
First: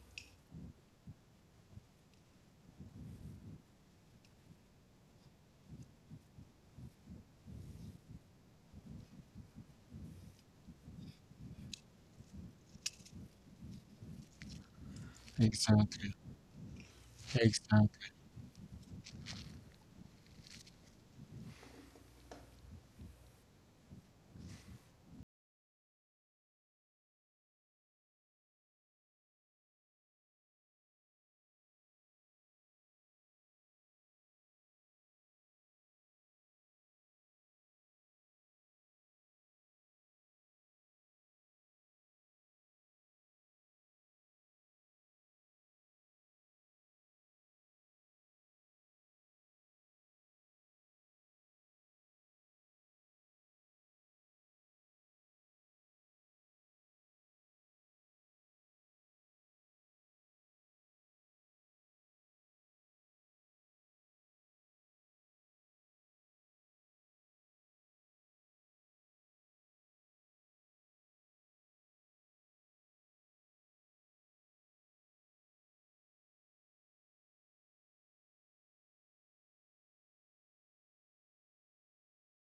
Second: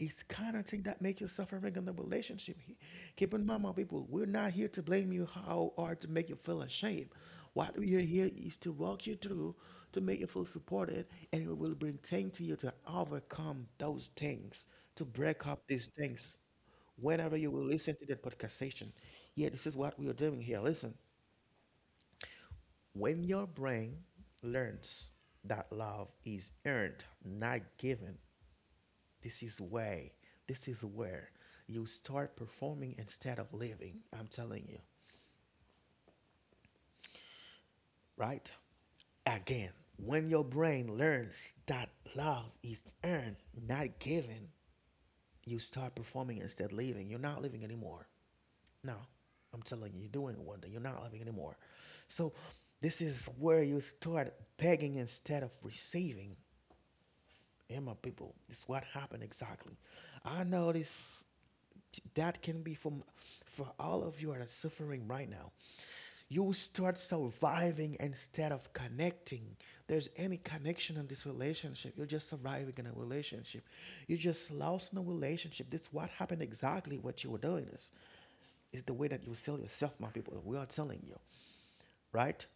S1: it's kind of thing that make you suffering in the relationship. He- Keep in mind, my people, we're not here to blame you how or to make you feel ashamed. What we are here is to walk you through, to make you feel supported, and we will bring things to you to overcome those things, to break up these
S2: Exactly.
S1: things. Whenever you will listen to
S2: Exactly.
S1: that podcast session, yeah, this is what we are doing here. Listen, when your brain learns that love is earned, not given, this is way. This is where you start performing instead of living. I'm telling you, right? Again, when your brain learns that love is earned, not given, you start performing instead of living. You're not living anymore. No, I'm telling you, you're doing one thing. You're not living anymore. So this is where you start begging instead of receiving. Yeah, my people, this is what happened exactly. I know this that can be from for all of you that are suffering right now, you start surviving instead of connecting. There's any connection in this relationship, you're just surviving in a relationship. You just lost in a relationship. That's what happened exactly. What you were doing is is the way that you sell yourself, my people, we are telling you, right?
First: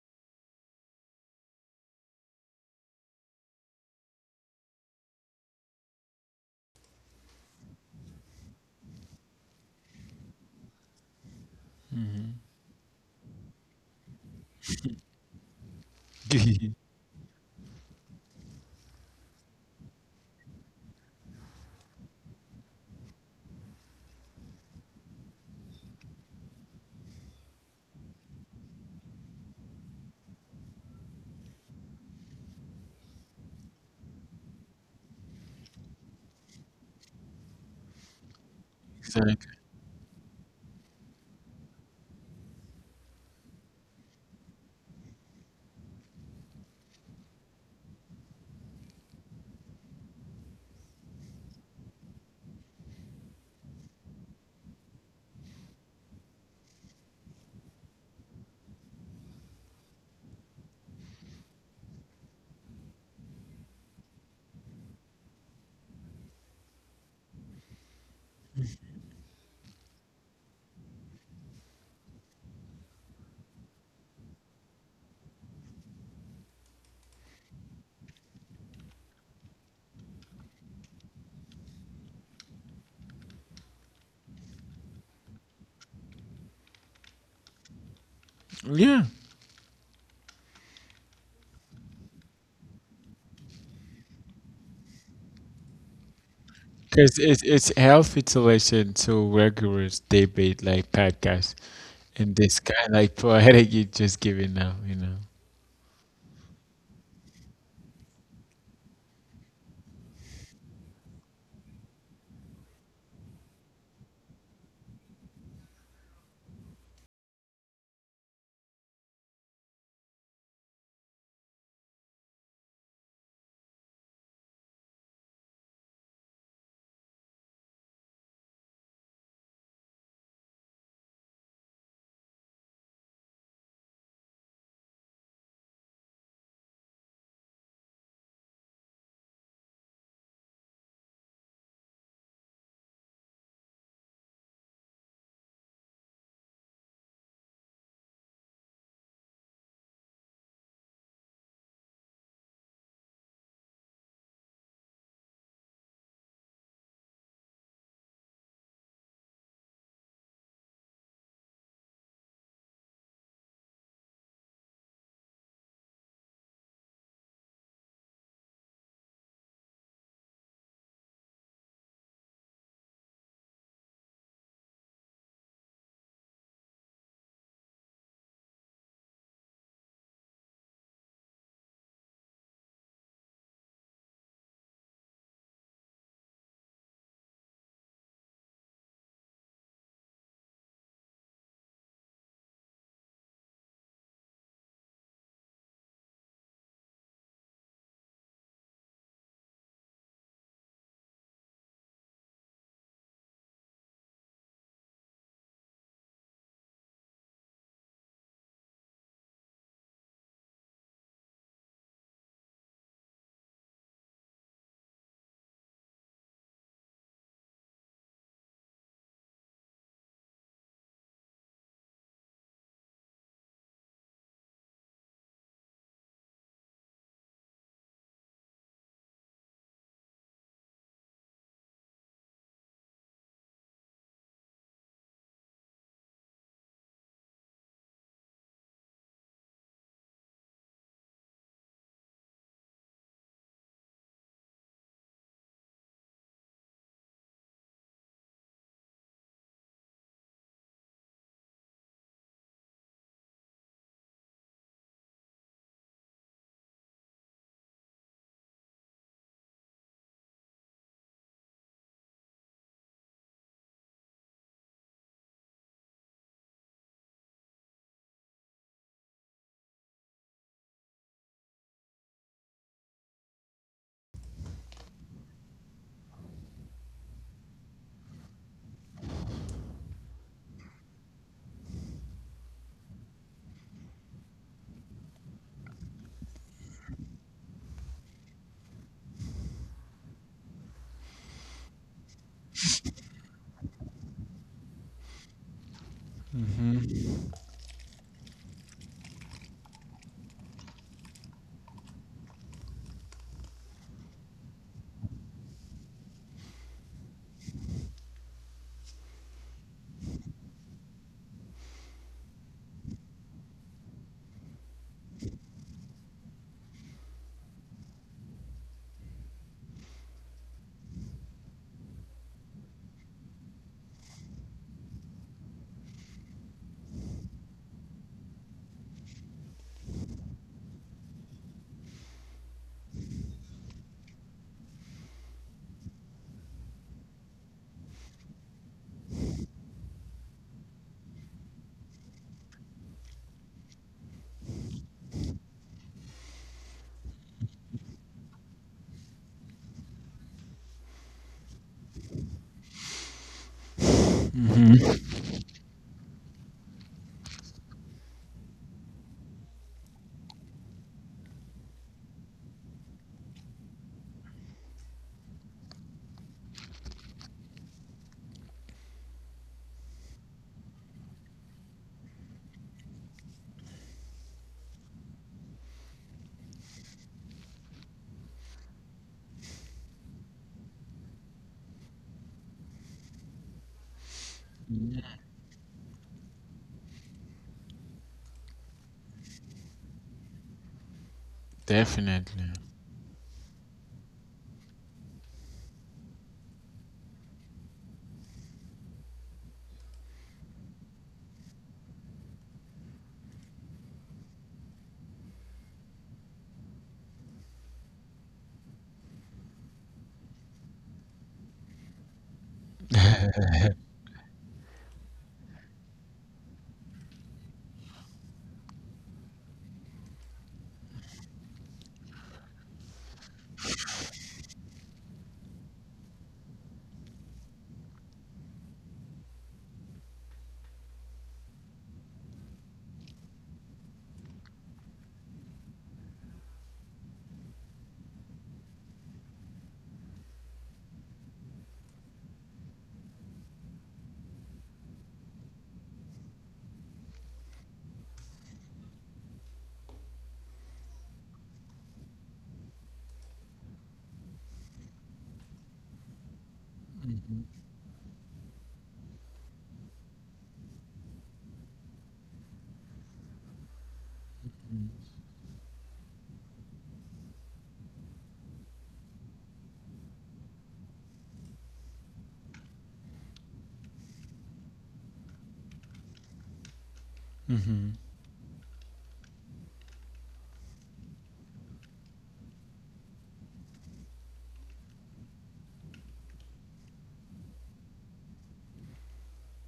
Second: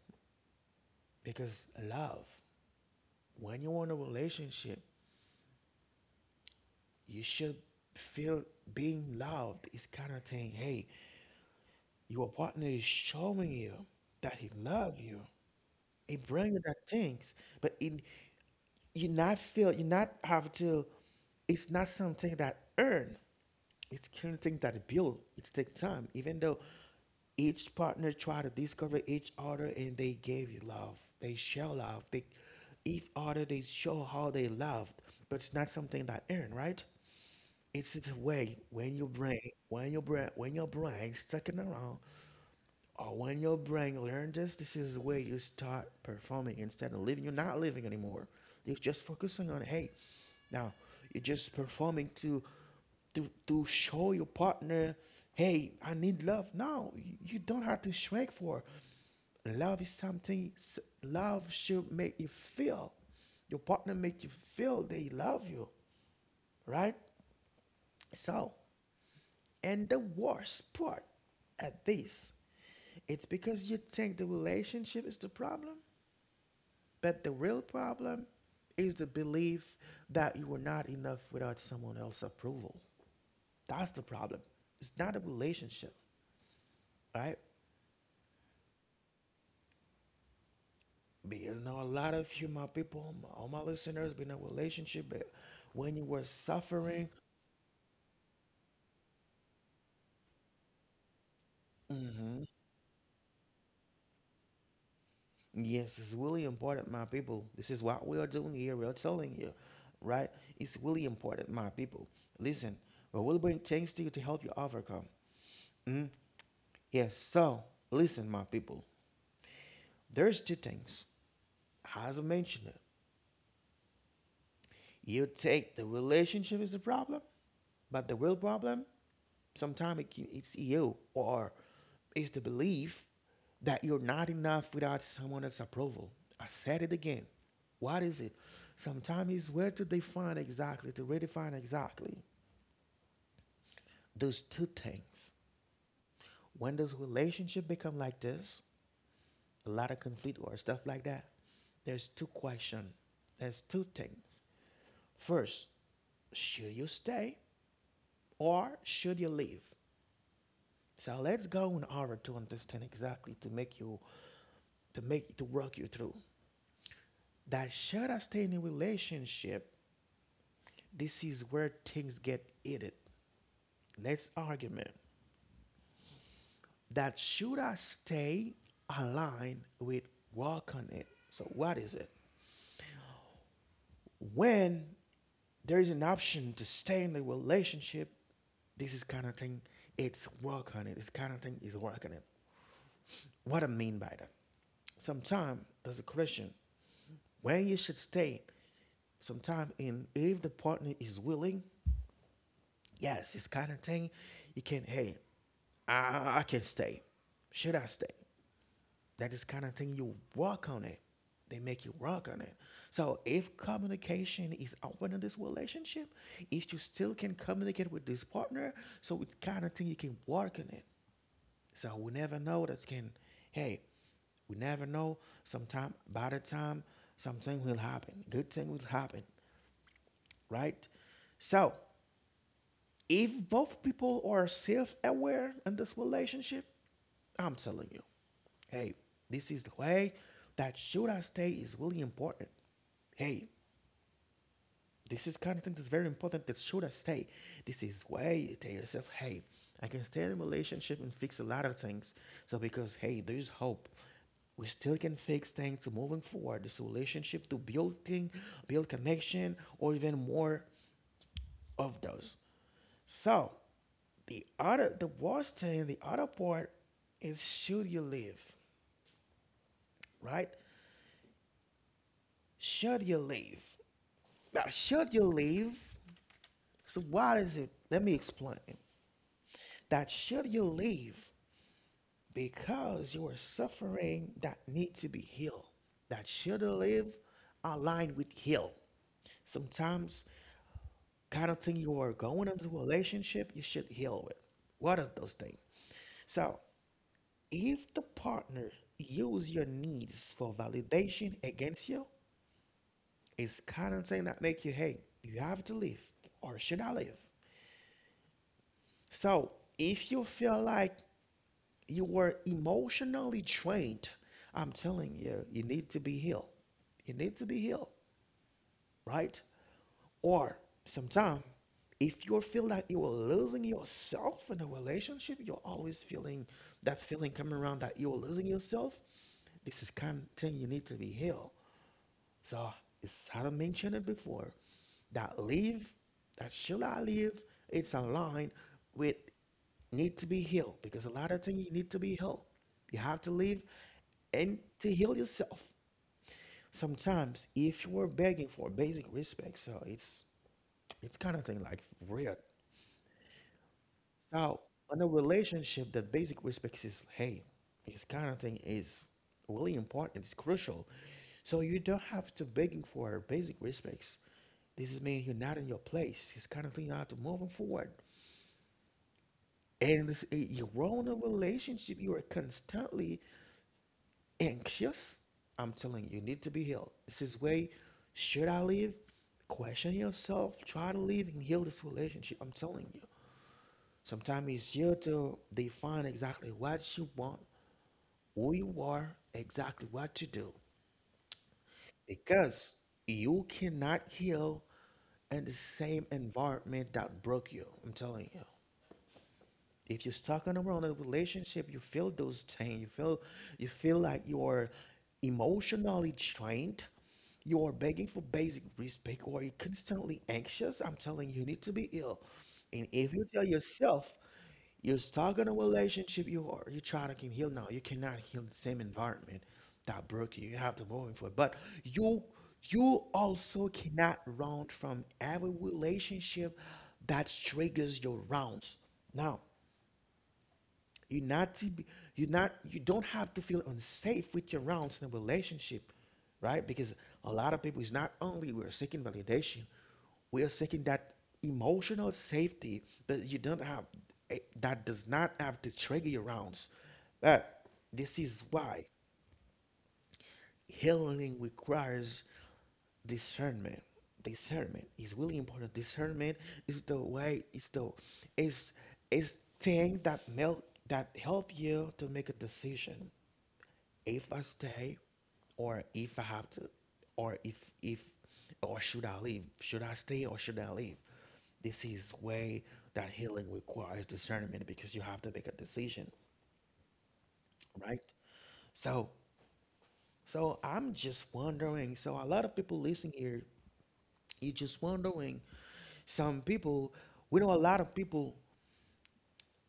S1: Because love when you're in a relationship you should feel being loved is kind of saying hey your partner is showing you that he loves you, it bring you that things, but it you not feel you not have to. It's not something that earn. It's something that build. It take time. Even though each partner try to discover each other and they gave you love, they show love. They each other they show how they loved, but it's not something that earn, right? It's the way when you bring
S2: Exactly.
S1: when you bring when your brain stuck in around. Or when your brain learned this, this is where you start performing instead of living. You're not living anymore. You're just focusing on hey. Now you're just performing to to to show your partner, hey, I need love. No, you don't have to shrink for love. Is something love should make you feel. Your partner make you feel they love you, right? So, and the worst part at this, it's because you think the relationship is the problem. But the real problem is the belief that you are not enough without someone else's approval. That's the problem. It's not a relationship, right?
S2: Yeah.
S1: Because you know a lot of you, my people, my- all my listeners, been in a relationship, but when you were suffering,
S2: Because it's, it's healthy to listen to rigorous debate like podcasts, in
S1: hmm
S2: this kind, like, poetic, you just give it now, you know.
S1: yes, it's really important, my people. This is what we are doing here. We are telling you, right? It's really important, my people. Listen, we'll bring things to you to help you overcome. Mm? Yes. So listen, my people. There's two things. Hazel mentioned it. You take the relationship is the problem, but the real problem sometimes it, can- it's you or it's the belief that you're not enough without someone else's approval. I said it again. What is it? Sometimes it's where to define exactly, to redefine exactly those two things. When does relationship become like this? A lot of conflict or stuff like that. There's two questions. There's two things. First, should you stay, or should you leave? So let's go in order to understand exactly to make you to make to work you through. That should I stay in a relationship? This is where things get heated. Let's argument. That should I stay aligned with work on it. So what is it? When there is an option to stay in the relationship, this is kind of thing. It's work on it. This kind of thing is work on it. What I mean by that? Sometimes there's a question when you should stay sometime, and if the partner is willing, yes, it's kind of thing. You can, hey, i, I can stay, should I stay, that is kind of thing you work on it. They make you work on it. So if communication is open in this relationship, if you still can communicate with this partner, so it's kind of thing you can work on it. So we never know that's can, hey, we never know. Sometime by the time, something will happen, good thing will happen, right? So if both people are self-aware in this relationship, I'm telling you, hey, this is the way that should I stay is really important. Hey, this is kind of thing that's very important, that should I stay. This is way you tell yourself, hey, I can stay in a relationship and fix a lot of things. So because hey, there's hope. We still can fix things to moving forward. This relationship to building, build connection, or even more of those. So the other, the worst thing, the other part is should you leave, right? Should you leave? Now, should you leave? So, what is it? Let me explain. That should you leave because you are suffering that need to be healed. That should you leave aligned with heal. Sometimes, kind of thing you are going into a relationship, you should heal it. What are those things? So, if the partner use your needs for validation against you, it's kind of thing that make you, hey, you have to live, or should I live? So if you feel like you were emotionally drained, I'm telling you, you need to be healed. You need to be healed, right? Or sometimes, if you feel that you are losing yourself in a relationship, you're always feeling that feeling coming around that you're losing yourself. This is kind of thing you need to be healed. So, as I mentioned it before, that live, that should I live, it's aligned with need to be healed because a lot of things you need to be healed. You have to live and to heal yourself. Sometimes if you were begging for basic respect, so it's it's kind of thing like weird. So in a relationship that basic respect is, hey, this kind of thing is really important, it's crucial. So you don't have to begging for basic respects. This is mean you're not in your place. It's kind of thing you have to move on forward. And it's, it- you're all in a relationship. You are constantly anxious. I'm telling you, you need to be healed. This is way, should I leave? Question yourself. Try to leave and heal this relationship. I'm telling you. Sometimes it's here to define exactly what you want, who you are, exactly what to do.
S2: Definitely.
S1: Because you cannot heal in the same environment that broke you. I'm telling you. If you're stuck on around a relationship, you feel those things. You feel you feel like you are emotionally drained. You are begging for basic respect, or you're constantly anxious. I'm telling you, you need to be ill. And if you tell yourself you're stuck in a relationship, you are you try to can heal now. You cannot heal the same environment that broke you. You have to move forward. But you you also cannot run from every relationship that triggers your rounds. Now, you're not to be, you're not you don't have to feel unsafe with your rounds in a relationship, right? Because a lot of people is not only we're seeking validation, we are seeking that emotional safety, but you don't have eh, that does not have to trigger your rounds. But this is why healing requires discernment. Discernment is really important. Discernment is the way is the is is thing that mel that help you to make a decision. If I stay, or if I have to, or if if or should I leave? Should I stay or should I leave? This is way that healing requires discernment because you have to make a decision, right? So so I'm just wondering, so a lot of people listening here, you just wondering. Some people, we know a lot of people,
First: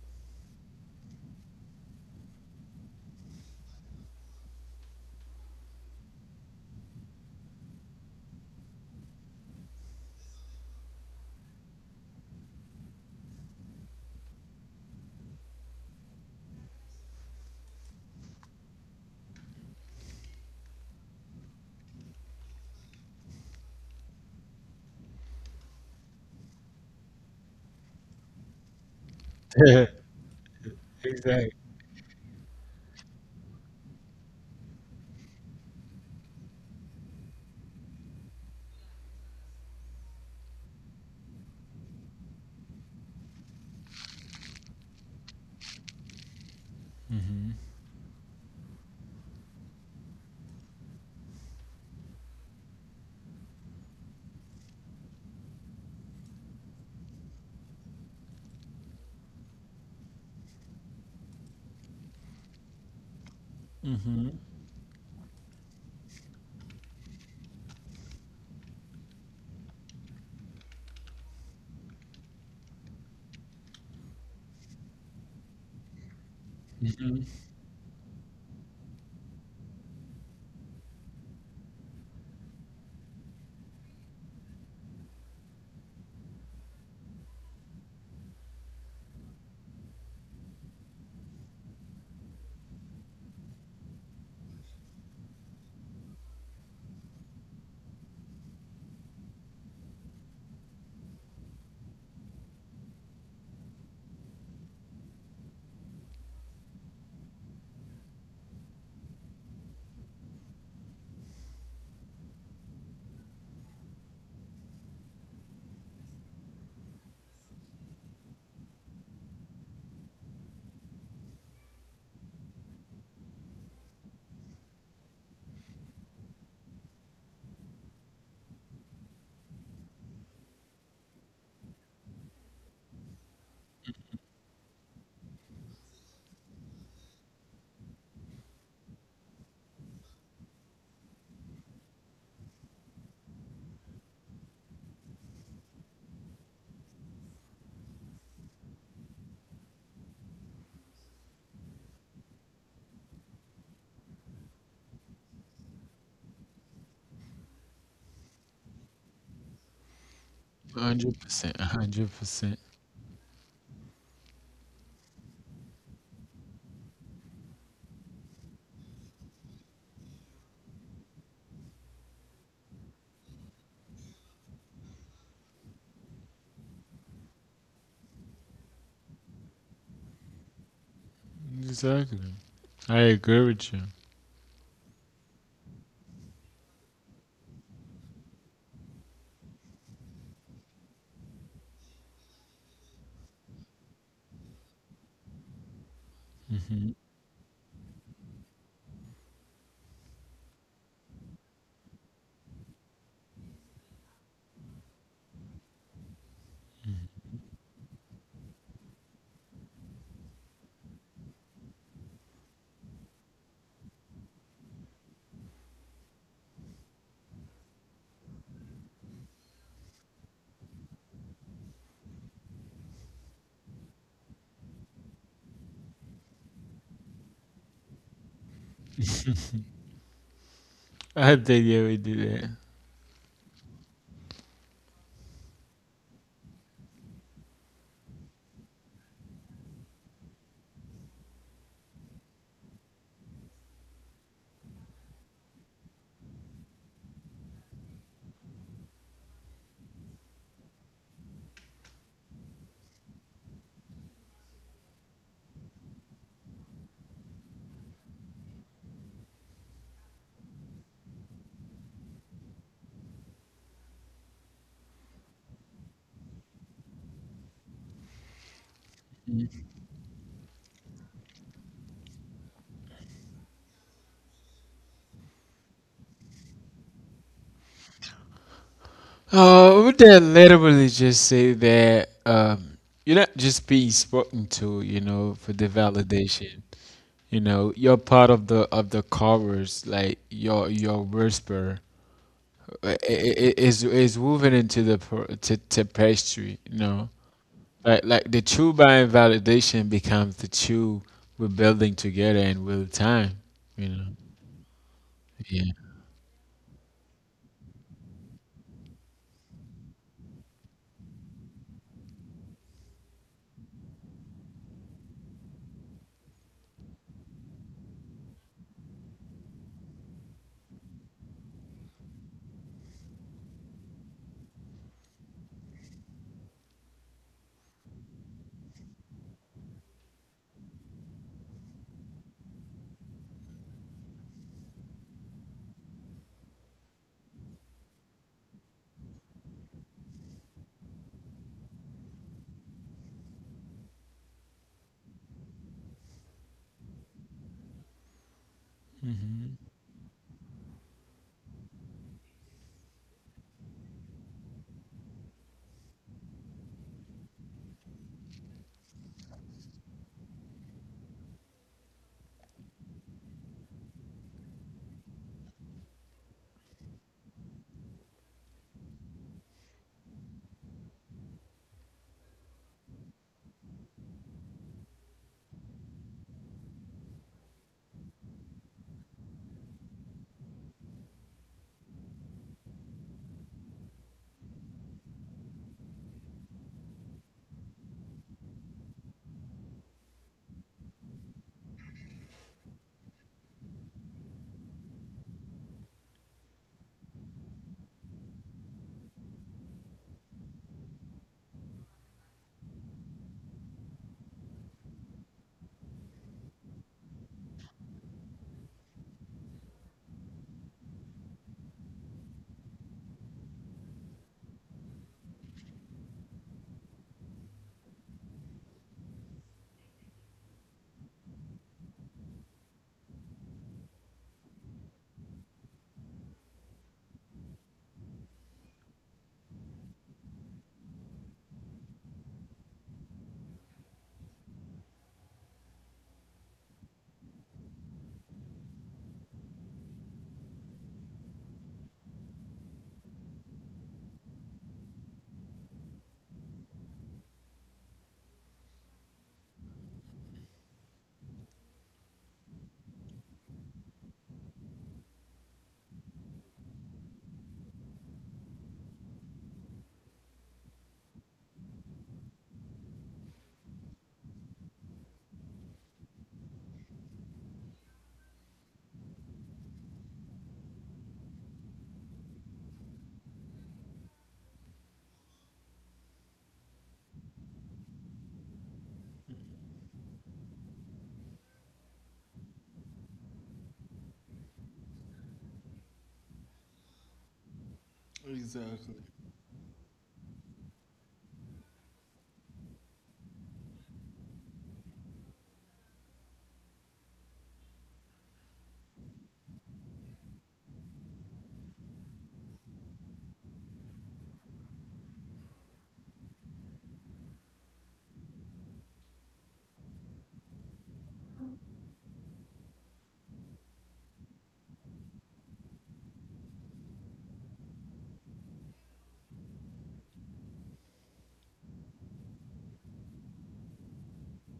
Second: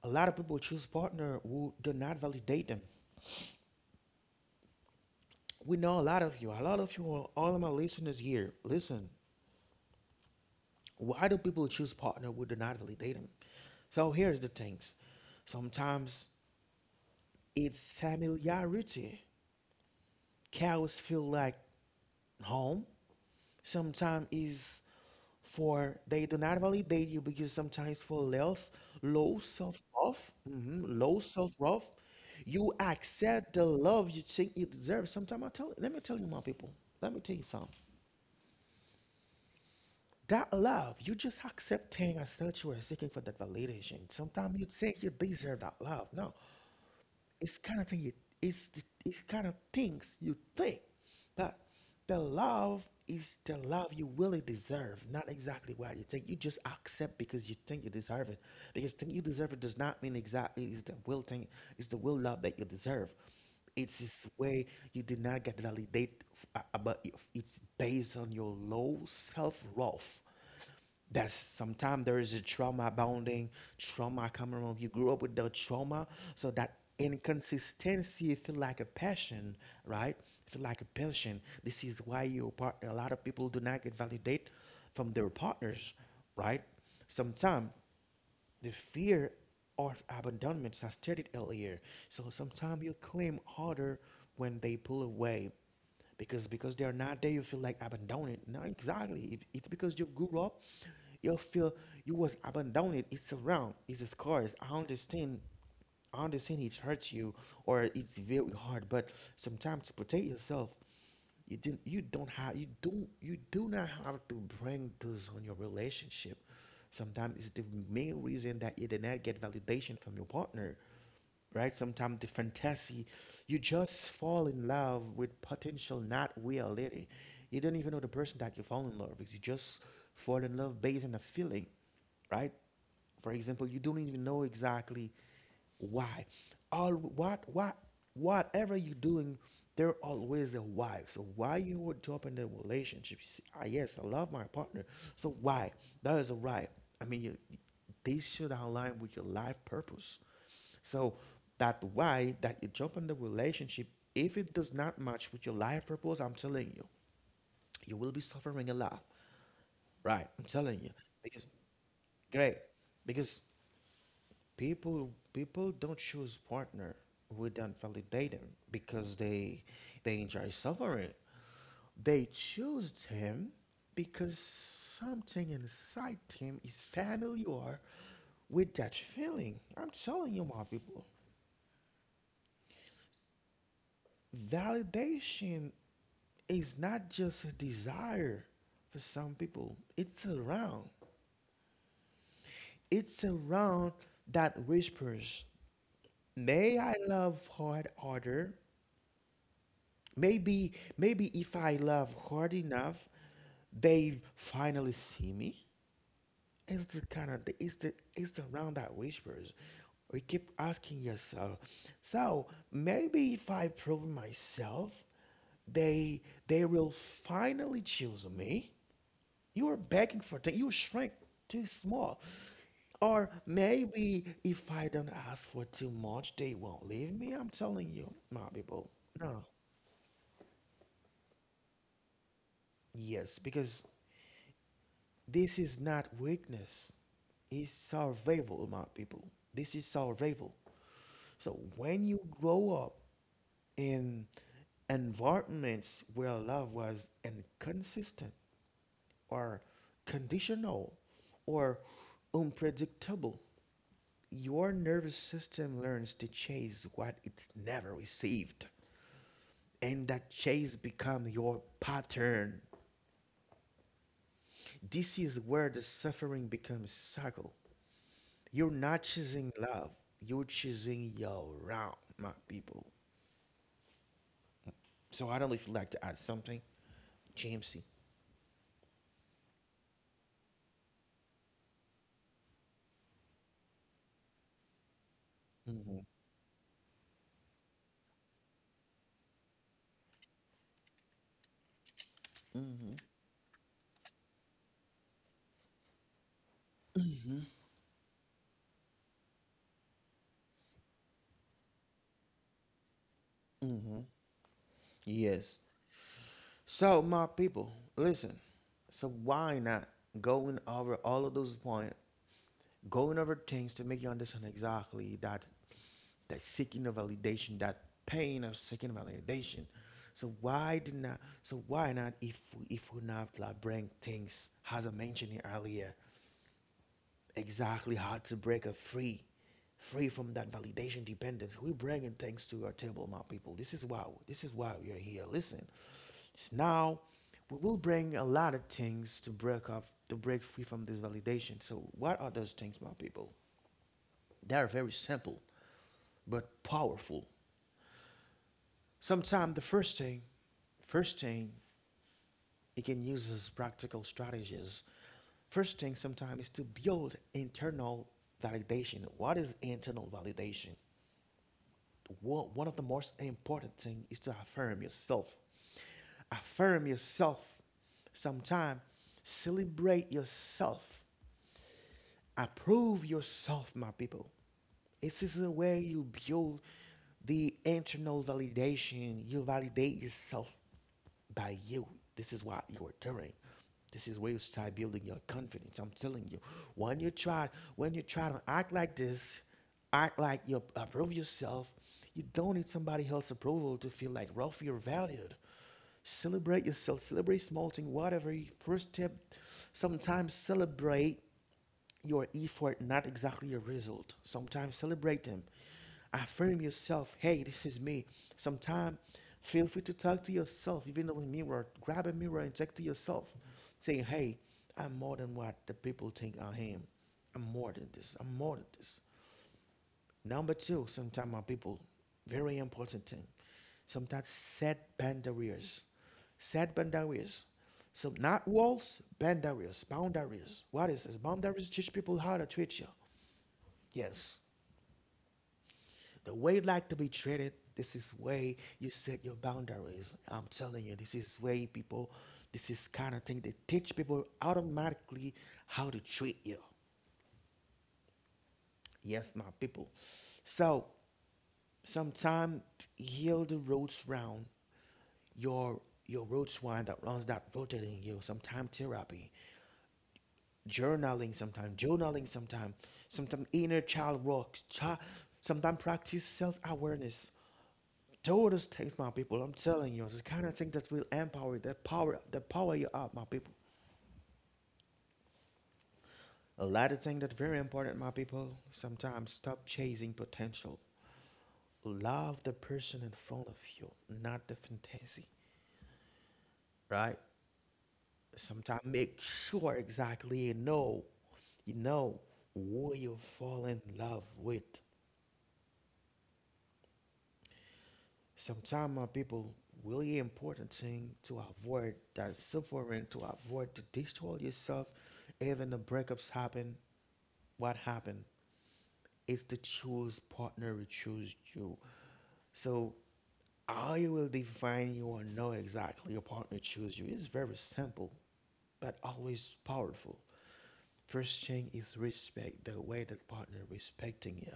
S1: a lot of people choose partner who do not validate them. We know a lot of you. A lot of you are all of my listeners here. Listen, why do people choose partner who do deniably date them? So here's the things. Sometimes it's familiarity. Cows feel like home. Sometimes it's for they do not validate you because sometimes for less low self love, mhm, low self
S2: Exactly.
S1: love, you accept the love you think you deserve. Sometimes I tell let me tell you my people. Let me tell you something. That love, you just accepting as such you are seeking for that validation. Sometimes you think you deserve that love. No, it's kind of thing you, it's the- it's kind of things you think, but the love is the love you really deserve, not exactly what you think. You just accept because you think you deserve it. Because think you deserve it does not mean exactly it's the will thing, it's the will love that you deserve. It's this
S2: Mm-hmm.
S1: way you did not get validate, f- uh, uh, but if it's based on your low self worth, that's sometimes there is a trauma bounding, trauma coming around. You grew up with the trauma, so that inconsistency feel like a passion, right? Feel like a passion. This is why your partner. A lot of people do not get validate from their partners, right? Sometimes the fear of abandonment, I stated earlier. So sometimes you claim harder when they pull away because because they are not there, you feel like abandoned. No, exactly. It, it's because you grew up, you feel you was abandoned, it's around, it's scars. I understand, I understand it hurts you, or it's very hard, but sometimes to protect yourself, you didn't you don't have you do you do not have to bring this on your relationship. Sometimes it's the main reason that you did not get validation from your partner, right? Sometimes the fantasy, you just fall in love with potential, not reality. You don't even know the person that you fall in love with. You just fall in love based on a feeling, right? For example, you don't even know exactly why. All what what whatever you're doing, there always a why. So why you would jump in the relationship? You see, ah, yes, I love my partner. So why? That is a right. I mean, you, they should align with your life purpose. So that why that you jump in the relationship, if it does not match with your life purpose, I'm telling you, you will be suffering a lot. Right, I'm telling you. Because
S2: one hundred percent.
S1: great.
S2: one hundred percent.
S1: Because people people don't choose partner who don't validate them because they they enjoy suffering. They choose him because something inside him is familiar with that feeling. I'm telling you, my people,
S2: Exactly. I agree with you.
S1: validation is not just a desire for some people. It's around. It's around that whispers, "May I love hard harder? Maybe, maybe if I love hard enough, they finally see me. It's the kind of the, it's the it's around that whispers. We keep asking yourself. So maybe if I prove myself, they they will finally choose me. You are begging for that. You shrink too small. Or maybe if I don't ask for too much, they won't leave me. I'm telling you, my people. No.
S2: I think, yeah, we do that.
S1: Yes, because this is not weakness. Is survival, my people. This is survival. So when you grow up in environments where love was inconsistent or conditional or unpredictable, your nervous system learns to chase what it's never received. And that chase becomes your pattern. This is where the suffering becomes cycle. You're not choosing love, you're choosing your round, my people. So I'd only like to add something, Jamesy.
S2: Oh, would that literally just say that, um, you're not just being spoken to, you know, for the
S1: Hmm.
S2: validation. You know, you're part of the of the chorus, like your your whisper
S1: Mm-hmm.
S2: i- i- is is woven into the pr- to, to pastry, you know.
S1: Mm-hmm.
S2: Like like the true buying validation becomes the true we're building together and with time, you
S1: Mm-hmm.
S2: know.
S1: Yes.
S2: Yeah.
S1: So my people, listen. So why not going over all of those points, going over things to make you understand exactly that that seeking of validation, that pain of seeking validation. So why did not? So why not? If we, if we not like bring things as I mentioned earlier, exactly how to break a free free from that validation dependence. We're bringing things to your table, my people. This is why, this is why you're here. Listen, it's now we will bring a lot of things to break up to break free from this validation. So what are those things, my people? They are very simple but powerful. Sometimes the first thing, first thing you can use as practical strategies, first thing, sometimes is to build internal validation. What is internal validation? One of the most important thing is to affirm yourself. Affirm yourself. Sometimes celebrate yourself. Approve yourself, my people. It is a way you build the internal validation. You validate yourself by you. This is what you are doing. This is where you start building your confidence. I'm telling you, when you try, when you try to act like this, act like you approve yourself, you don't need somebody else's approval to feel like Ralph, you're valued. Celebrate yourself. Celebrate small thing, whatever. you- First step. Sometimes celebrate your effort, not exactly your result. Sometimes celebrate them. Affirm yourself. Hey, this is me. Sometime, feel free to talk to yourself, even though in a mirror. Grab a mirror and talk to yourself, saying, "Hey, I'm more than what the people think I am. I'm more than this. I'm more than this." Number two, sometimes our people, very important thing. Sometimes set boundaries. Set boundaries. So not walls, boundaries. Boundaries. What is this? Boundaries teach people how to treat you. Yes. The way you like to be treated, this is way you set your boundaries. I'm telling you, this is way people, this is kind of thing, they teach people automatically how to treat you. Yes, my people. So sometimes heal the roots round your your roots wine that runs that rotating you. Sometimes therapy, journaling. Sometimes journaling Sometimes sometimes inner child work child, sometimes practice self-awareness. Todos takes my people. I'm telling you, it's the kind of thing that will empower, that power, that power you up, my people. A lot of things that very important, my people. Sometimes stop chasing potential. Love the person in front of you, not the fantasy, right? Sometimes make sure exactly you know, you know who you fall in love with. Sometimes, my people, really important thing to avoid that suffering, to avoid to destroy yourself even the breakups happen. What happened is to choose partner will choose you. So how you will define you or know exactly your partner choose you is very simple but always powerful. First thing is respect, the way that partner respecting you,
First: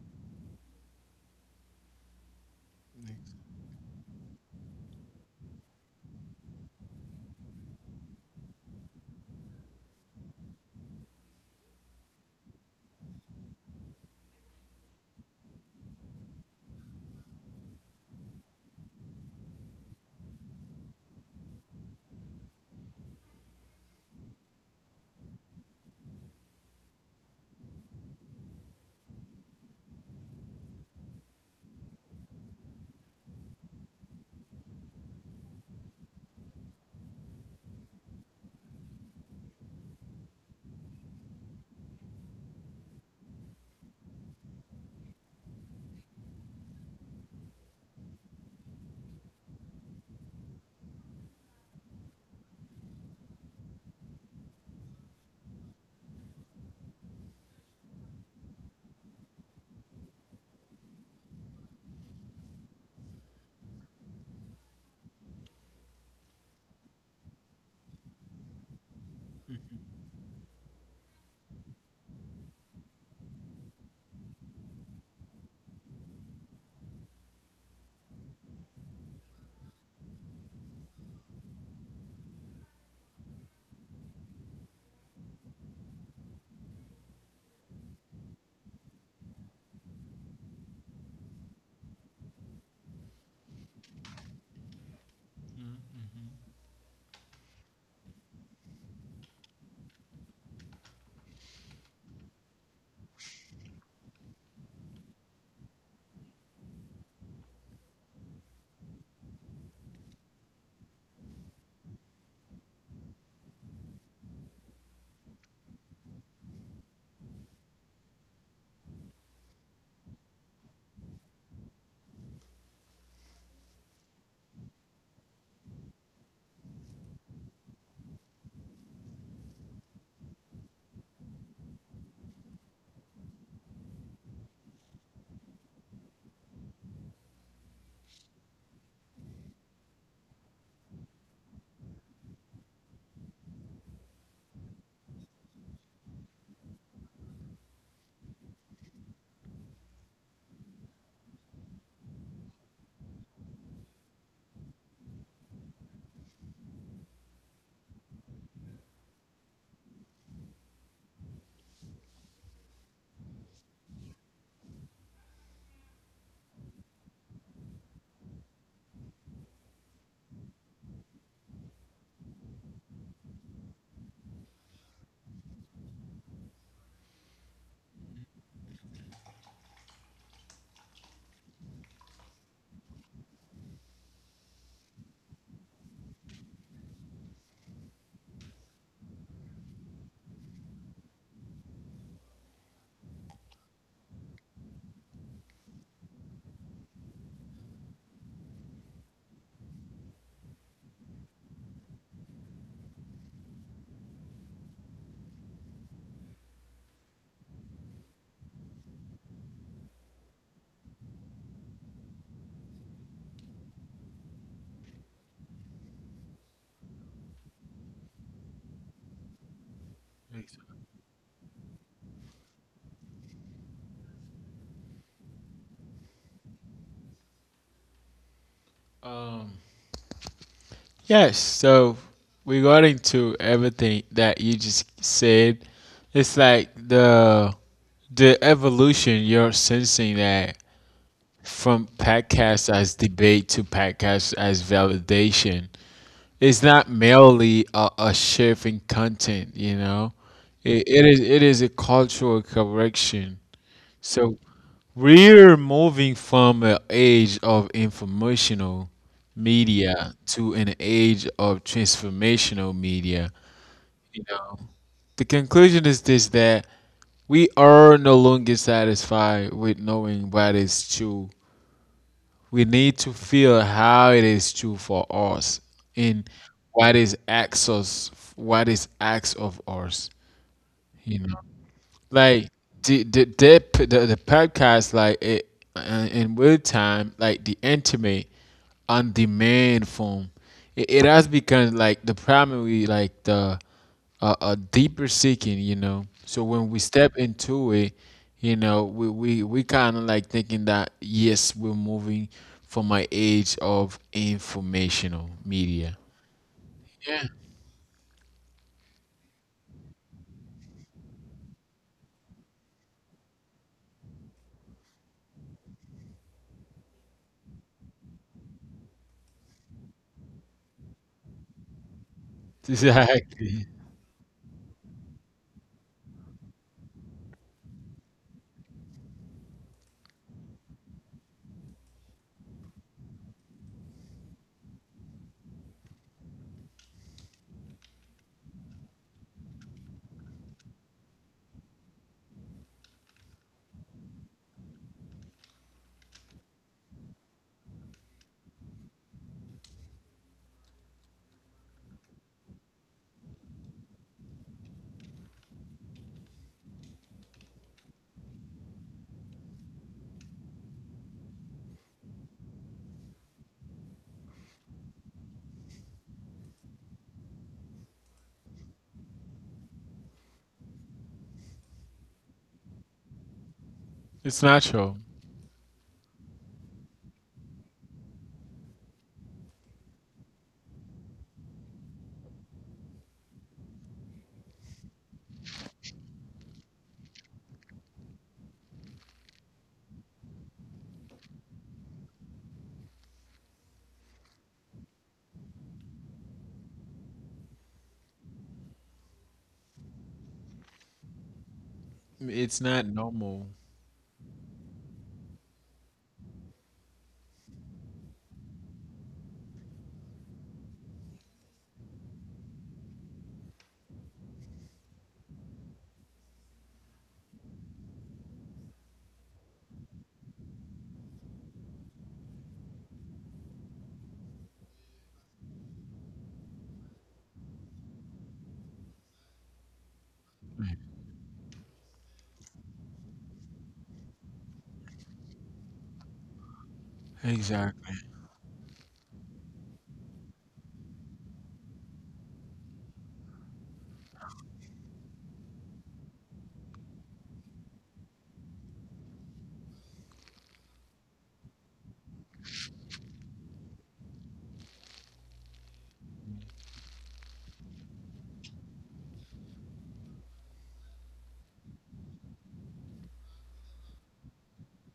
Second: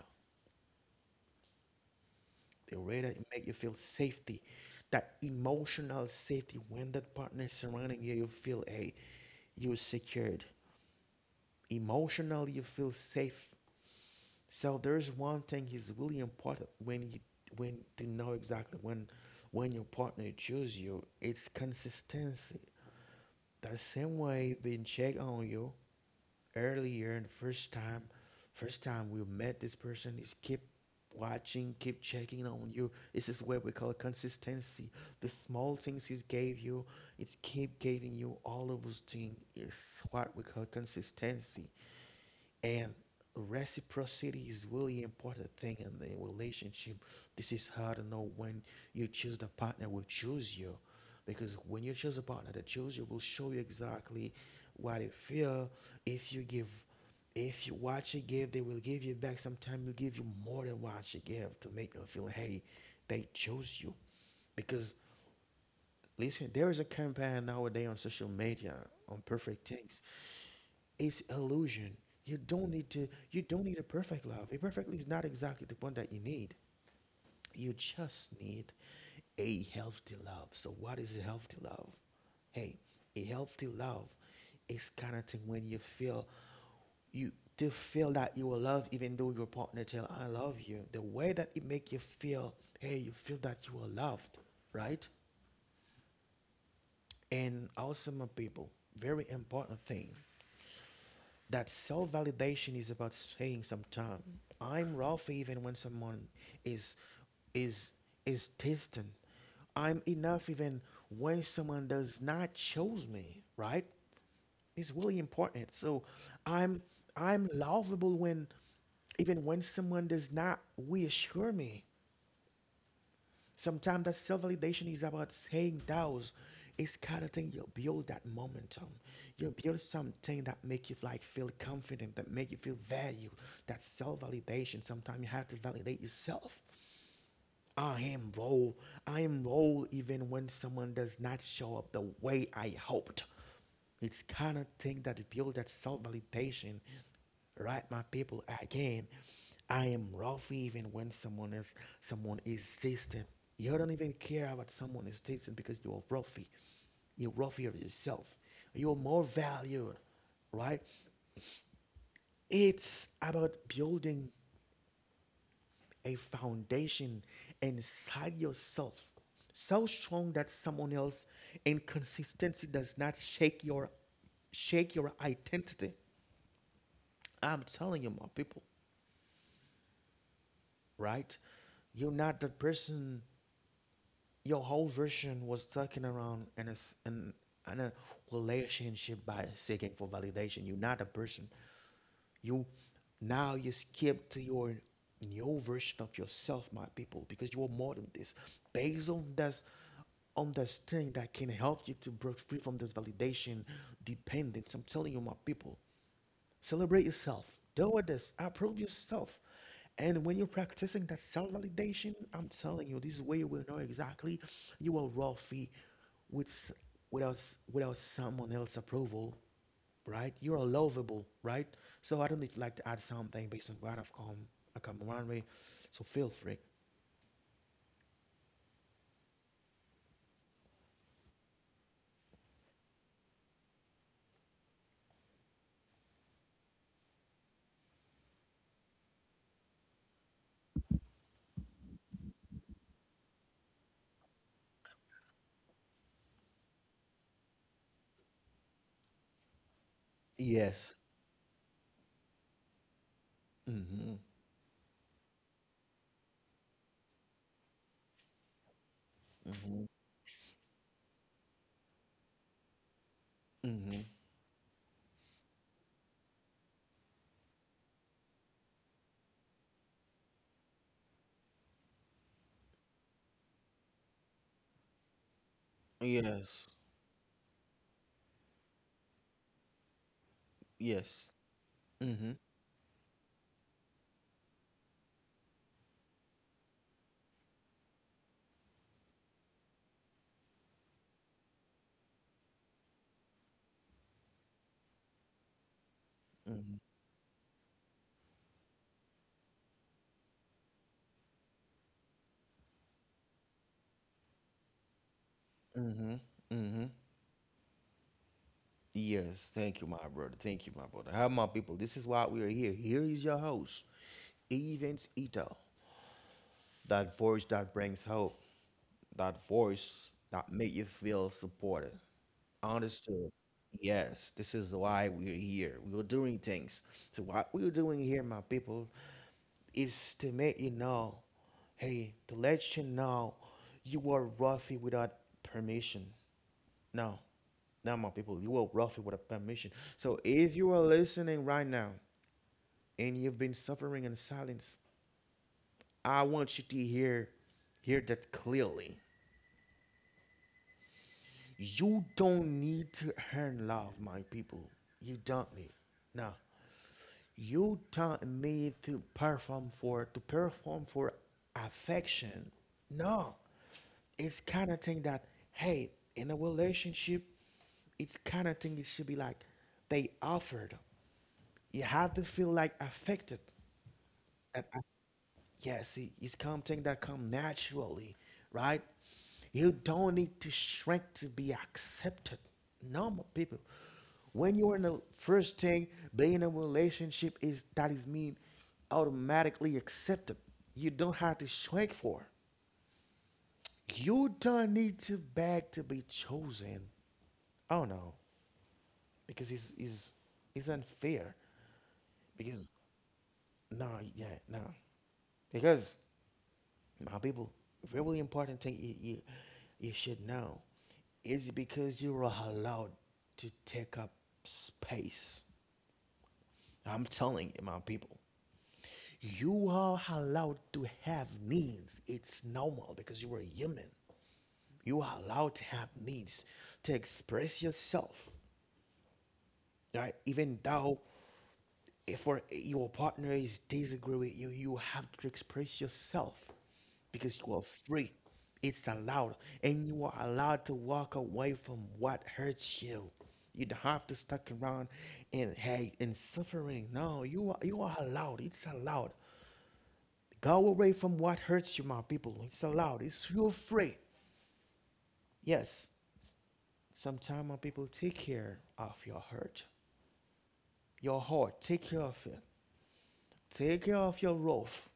S1: the way that it make you feel safety, that emotional safety. When that partner surrounding you, you feel a you're secured. Emotionally you feel safe. So there's one thing is really important when you when to know exactly when when your partner choose you, it's consistency. The same way being checked on you earlier and first time, first time we met this person, is keep watching, keep checking on you. This is what we call consistency. The small things he's gave you, it's keep giving you all of those things. It's what we call consistency. And reciprocity is really important thing in the relationship. This is how to know when you choose the partner will choose you. Because when you choose a partner that choose you will show you exactly what it feel. If you give if you what you give, they will give you back. Sometimes will give you more than what you give to make them feel hey, they chose you. Because listen, there is a campaign nowadays on social media on perfect things is illusion. You don't need to you don't need a perfect love. A perfect love is not exactly the one that you need. You just need a healthy love. So what is a healthy love? Hey, a healthy love is kind of thing when you feel you to feel that you are loved even though your partner tell I love you. The way that it make you feel, hey, you feel that you are loved, right? And also my people, very important thing. That self validation is about saying sometimes I'm Ralph even when someone is is is distant. I'm enough even when someone does not choose me, right? It's really important. So I'm I'm lovable when even when someone does not reassure me. Sometimes that self validation is about saying those. It's kind of thing you build that momentum. You build something that make you like feel confident, that make you feel value. That self validation. Sometimes you have to validate yourself. I am whole. I am whole even when someone does not show up the way I hoped. It's kind of thing that build that self validation, right, my people? Again, I am rough even when someone is someone is distant. You don't even care about someone is distant because you're roughy. You're roughy of yourself. You're more valued, right? It's about building a foundation inside yourself so strong that someone else inconsistency does not shake your shake your identity. I'm telling you, my people, right? You're not the person your whole version was talking around in a, s- in, in a relationship by seeking for validation. You're not a person. You now you skip to your new version of yourself, my people, because you are more than this. Based on this on this thing that can help you to break free from this validation dependence. I'm telling you, my people, celebrate yourself. Deal with this. Approve yourself. And when you're practicing that self validation, I'm telling you, this way you will know exactly you are worthy with s- without s- without someone else's approval, right? You are lovable, right? So I don't need like to add something based on what I've come I come around with. So feel free.
S2: um yes, so regarding to everything that you just said, it's like the the evolution you're sensing, that from podcast as debate to podcast as validation, it's not merely a, a shift in content, you know. It,
S1: Yes.
S2: it is it is a cultural correction.
S1: Mm-hmm.
S2: So we're moving from an age of informational
S1: Mm-hmm.
S2: media to an age of transformational media.
S1: Mm-hmm.
S2: You know, the conclusion is this, that we are no longer satisfied with knowing what is true. We need to feel how it is true for us, in
S1: Yes.
S2: what is acts us what is acts of us, you
S1: Yes.
S2: know.
S1: Mm-hmm.
S2: Like, the the their, p- the, the podcast, like it, uh, in real time, like the intimate on demand form, it, it has become, like, the primary, like the uh, a deeper seeking, you know. So when we
S1: Mm-hmm.
S2: step into it, you know, we we, we kind of, like, thinking that, yes, we're moving from an age of informational media.
S1: Mm-hmm. Mm-hmm.
S2: Yeah.
S1: Yes. Thank you, my brother. Thank you, my brother. How my people? This is why we are here. Here is your host. Agent Ito, that voice that brings hope, that voice that makes you feel supported, understood.
S2: Exactly.
S1: Yes, this is why we're here. We're doing things. So what we're doing here, my people, is to make you know, hey, to let you know, you are roughy without permission. No, no, my people, you are roughy without permission. So if you are listening right now and you've been suffering in silence, I want you to hear hear that clearly. You don't need to earn love, my people. You don't need. Now, you don't need to perform for to perform for affection. No, it's kind of thing that hey, in a relationship, it's kind of thing it should be like they offered. You have to feel like affected.
S2: It's
S1: And I-
S2: natural.
S1: yeah, see, it's something that come naturally, right? You don't need to shrink to be accepted. No. Normal people. When you are in the first thing, being in a relationship is that is mean automatically accepted. You don't have to shrink for. You don't need to beg to be chosen. Oh no, because it's is it's unfair.
S2: It's
S1: Because
S2: not normal.
S1: no, yeah, no. Because my people, very important thing you you, you should know is because you are allowed to take up space. I'm telling you, my people. You are allowed to have needs. It's normal because you are human. You are allowed to have needs to express yourself. Right? Even though if your partner is disagree with you, you have to express yourself because you are
S2: Exactly.
S1: free. It's allowed, and you are allowed to walk away from what hurts you. You don't have to stuck around and hate and suffering. No, you are you are allowed. It's allowed. Go away from what hurts you, my people. It's allowed. It's your free. Yes. Sometimes, my people, take care of your hurt, your heart. Take care of it. Take care of your wrath.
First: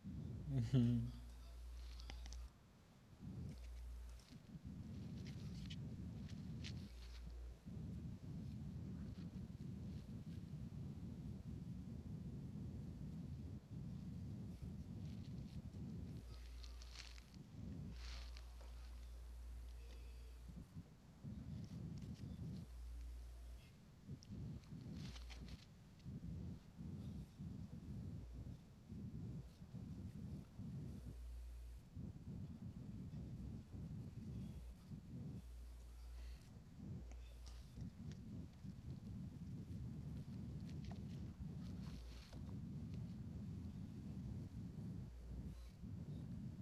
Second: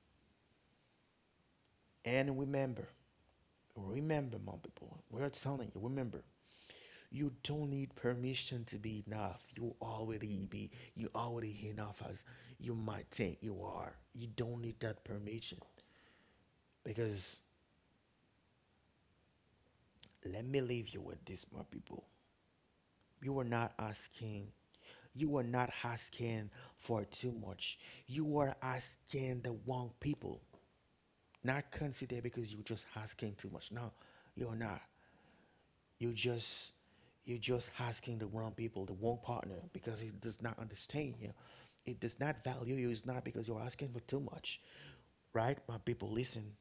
S1: And remember, remember, my people. We're telling you, remember, you don't need permission to be enough. You already be. You already enough as you might think you are. You don't need that permission because let me leave you with this, my people. You are not asking You are not asking for too much. You are asking the wrong people. Not consider because you're just asking too much. No, you're not. You just you're just asking the wrong people, the wrong partner, because it does not understand you. It does not value you. It's not because you're asking for too much, right? My people, listen.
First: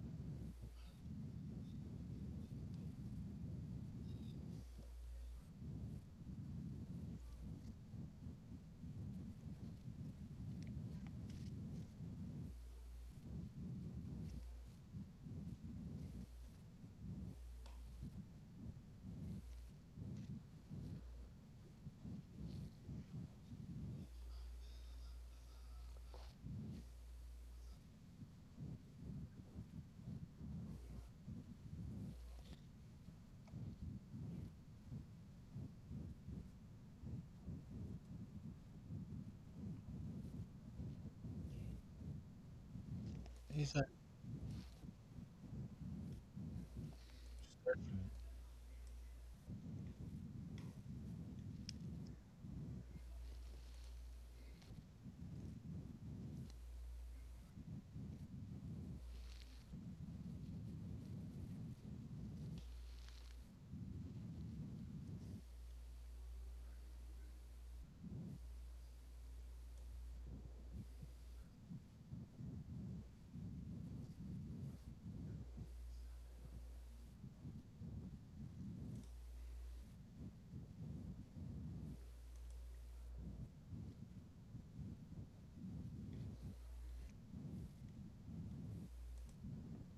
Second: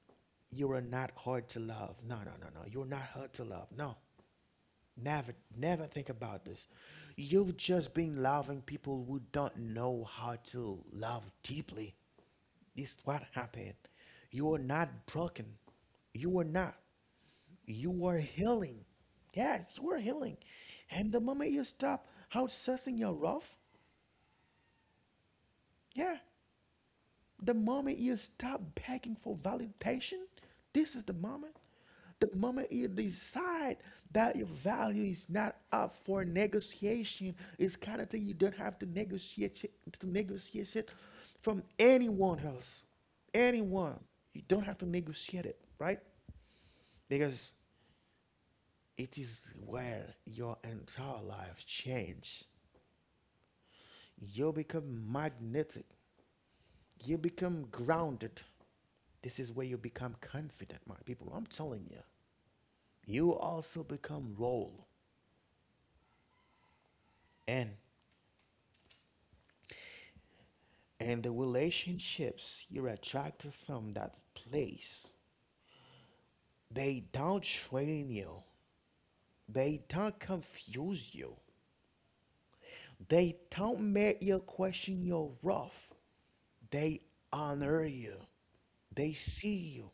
S1: You are not hard to love. No, no, no, no. You're not hard to love. No. Never, never think about this. You've just been loving people who don't know how to love deeply. This is what happened. You are not broken. You are not. You are healing. Yes, you are healing. And the moment you stop outsourcing your love, yeah, the moment you stop begging for validation, this is the moment. The moment you decide that your value is not up for negotiation, it's kind of thing you don't have to negotiate it- to negotiate it from anyone else.
S2: Exactly.
S1: Anyone. You don't have to negotiate it, right? Because it is where your entire life change. You become magnetic. You become grounded. This is where you become confident, my people. I'm telling you. You also become role. And and the relationships you're attracted from that place, they don't train you, they don't confuse you, they don't make you question your rough, they honor you, they see you,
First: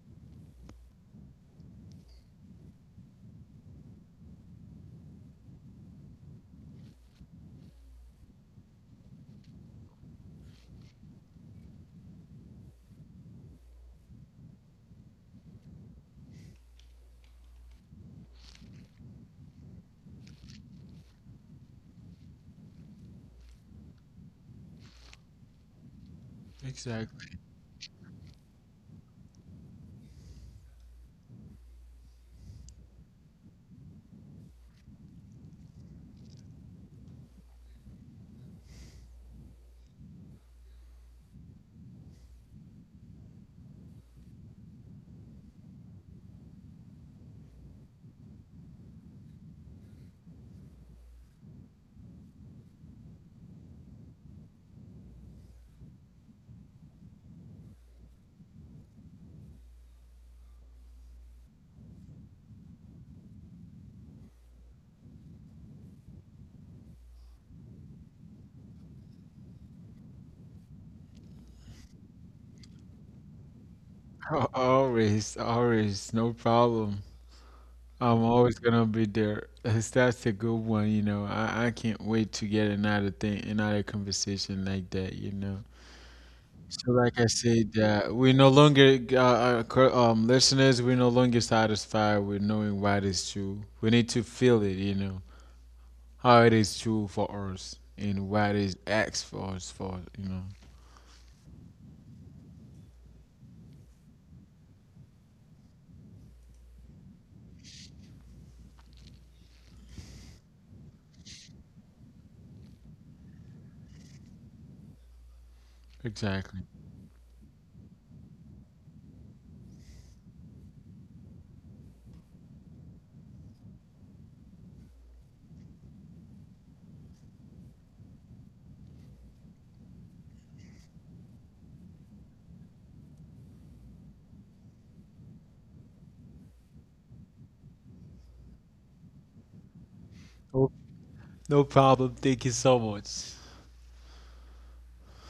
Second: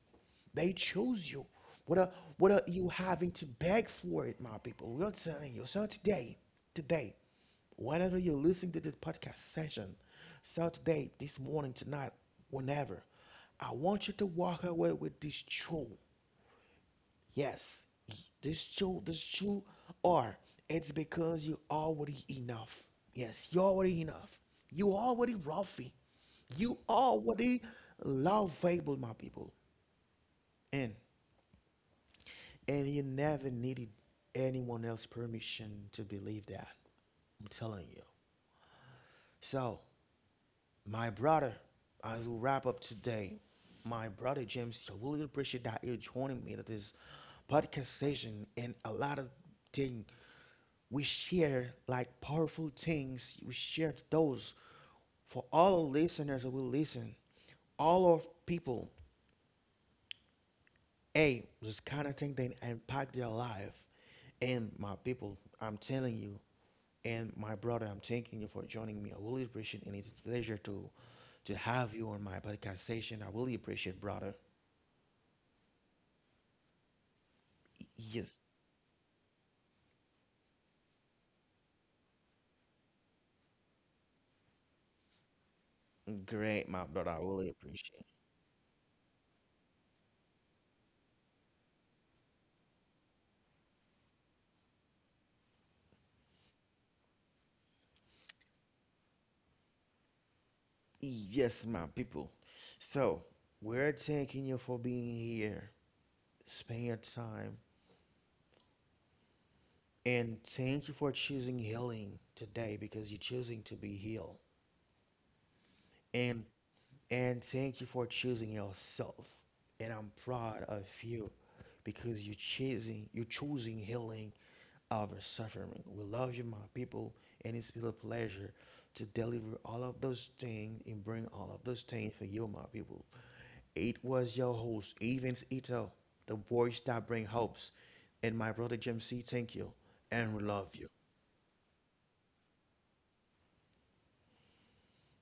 S1: they choose you. What are what are you having to beg for it, my people? We're telling you. So today, today, whenever you're listening to this podcast session, so today, this morning, tonight, whenever, I want you to walk away with this truth. Yes, this truth, this truth, or it's because you're already enough. Yes, you're already enough. You already wealthy. You
S2: Exactly.
S1: already lovable, my people. And and you never needed anyone else's permission to believe that. I'm telling you. So my brother, as we wrap up today, my brother James, I really appreciate that you joining me at this podcast session and a lot of things we share, like powerful things we shared those for all our listeners who will listen, all of people. Hey, this kind of thing that impact their life. And my people, I'm telling you, and my brother, I'm thanking you for joining me. I really appreciate, and it's a pleasure to to have you on my podcast session. I really appreciate, brother.
S2: Al- Always, always, no problem. I'm
S1: Yes,
S2: always gonna be there. That's that's a good one, you know. I, I can't wait to get another thing, another conversation like that, you know.
S1: great, my
S2: So,
S1: brother. I
S2: like I
S1: really
S2: said,
S1: appreciate
S2: uh, we no longer, uh, uh, cur- um, listeners, we're no longer satisfied with knowing what is true. We need to feel it, you know, how it is true for us and what is X for us for, you know.
S1: it. Yes, my people. So, we're thanking you for being here, spending your time, and thank you for choosing healing today because you're choosing to be healed. And
S2: Exactly.
S1: and thank you for choosing yourself. And I'm proud of you because you're choosing you're choosing healing of our suffering. We love you, my people, and it's been a pleasure to deliver all of those things and bring all of those things for you, my people. It was your host, Evans Ito, the voice that brings hopes, and my brother Jim C. Thank you, and we love
S2: Oh,
S1: you.
S2: no problem. Thank you so much.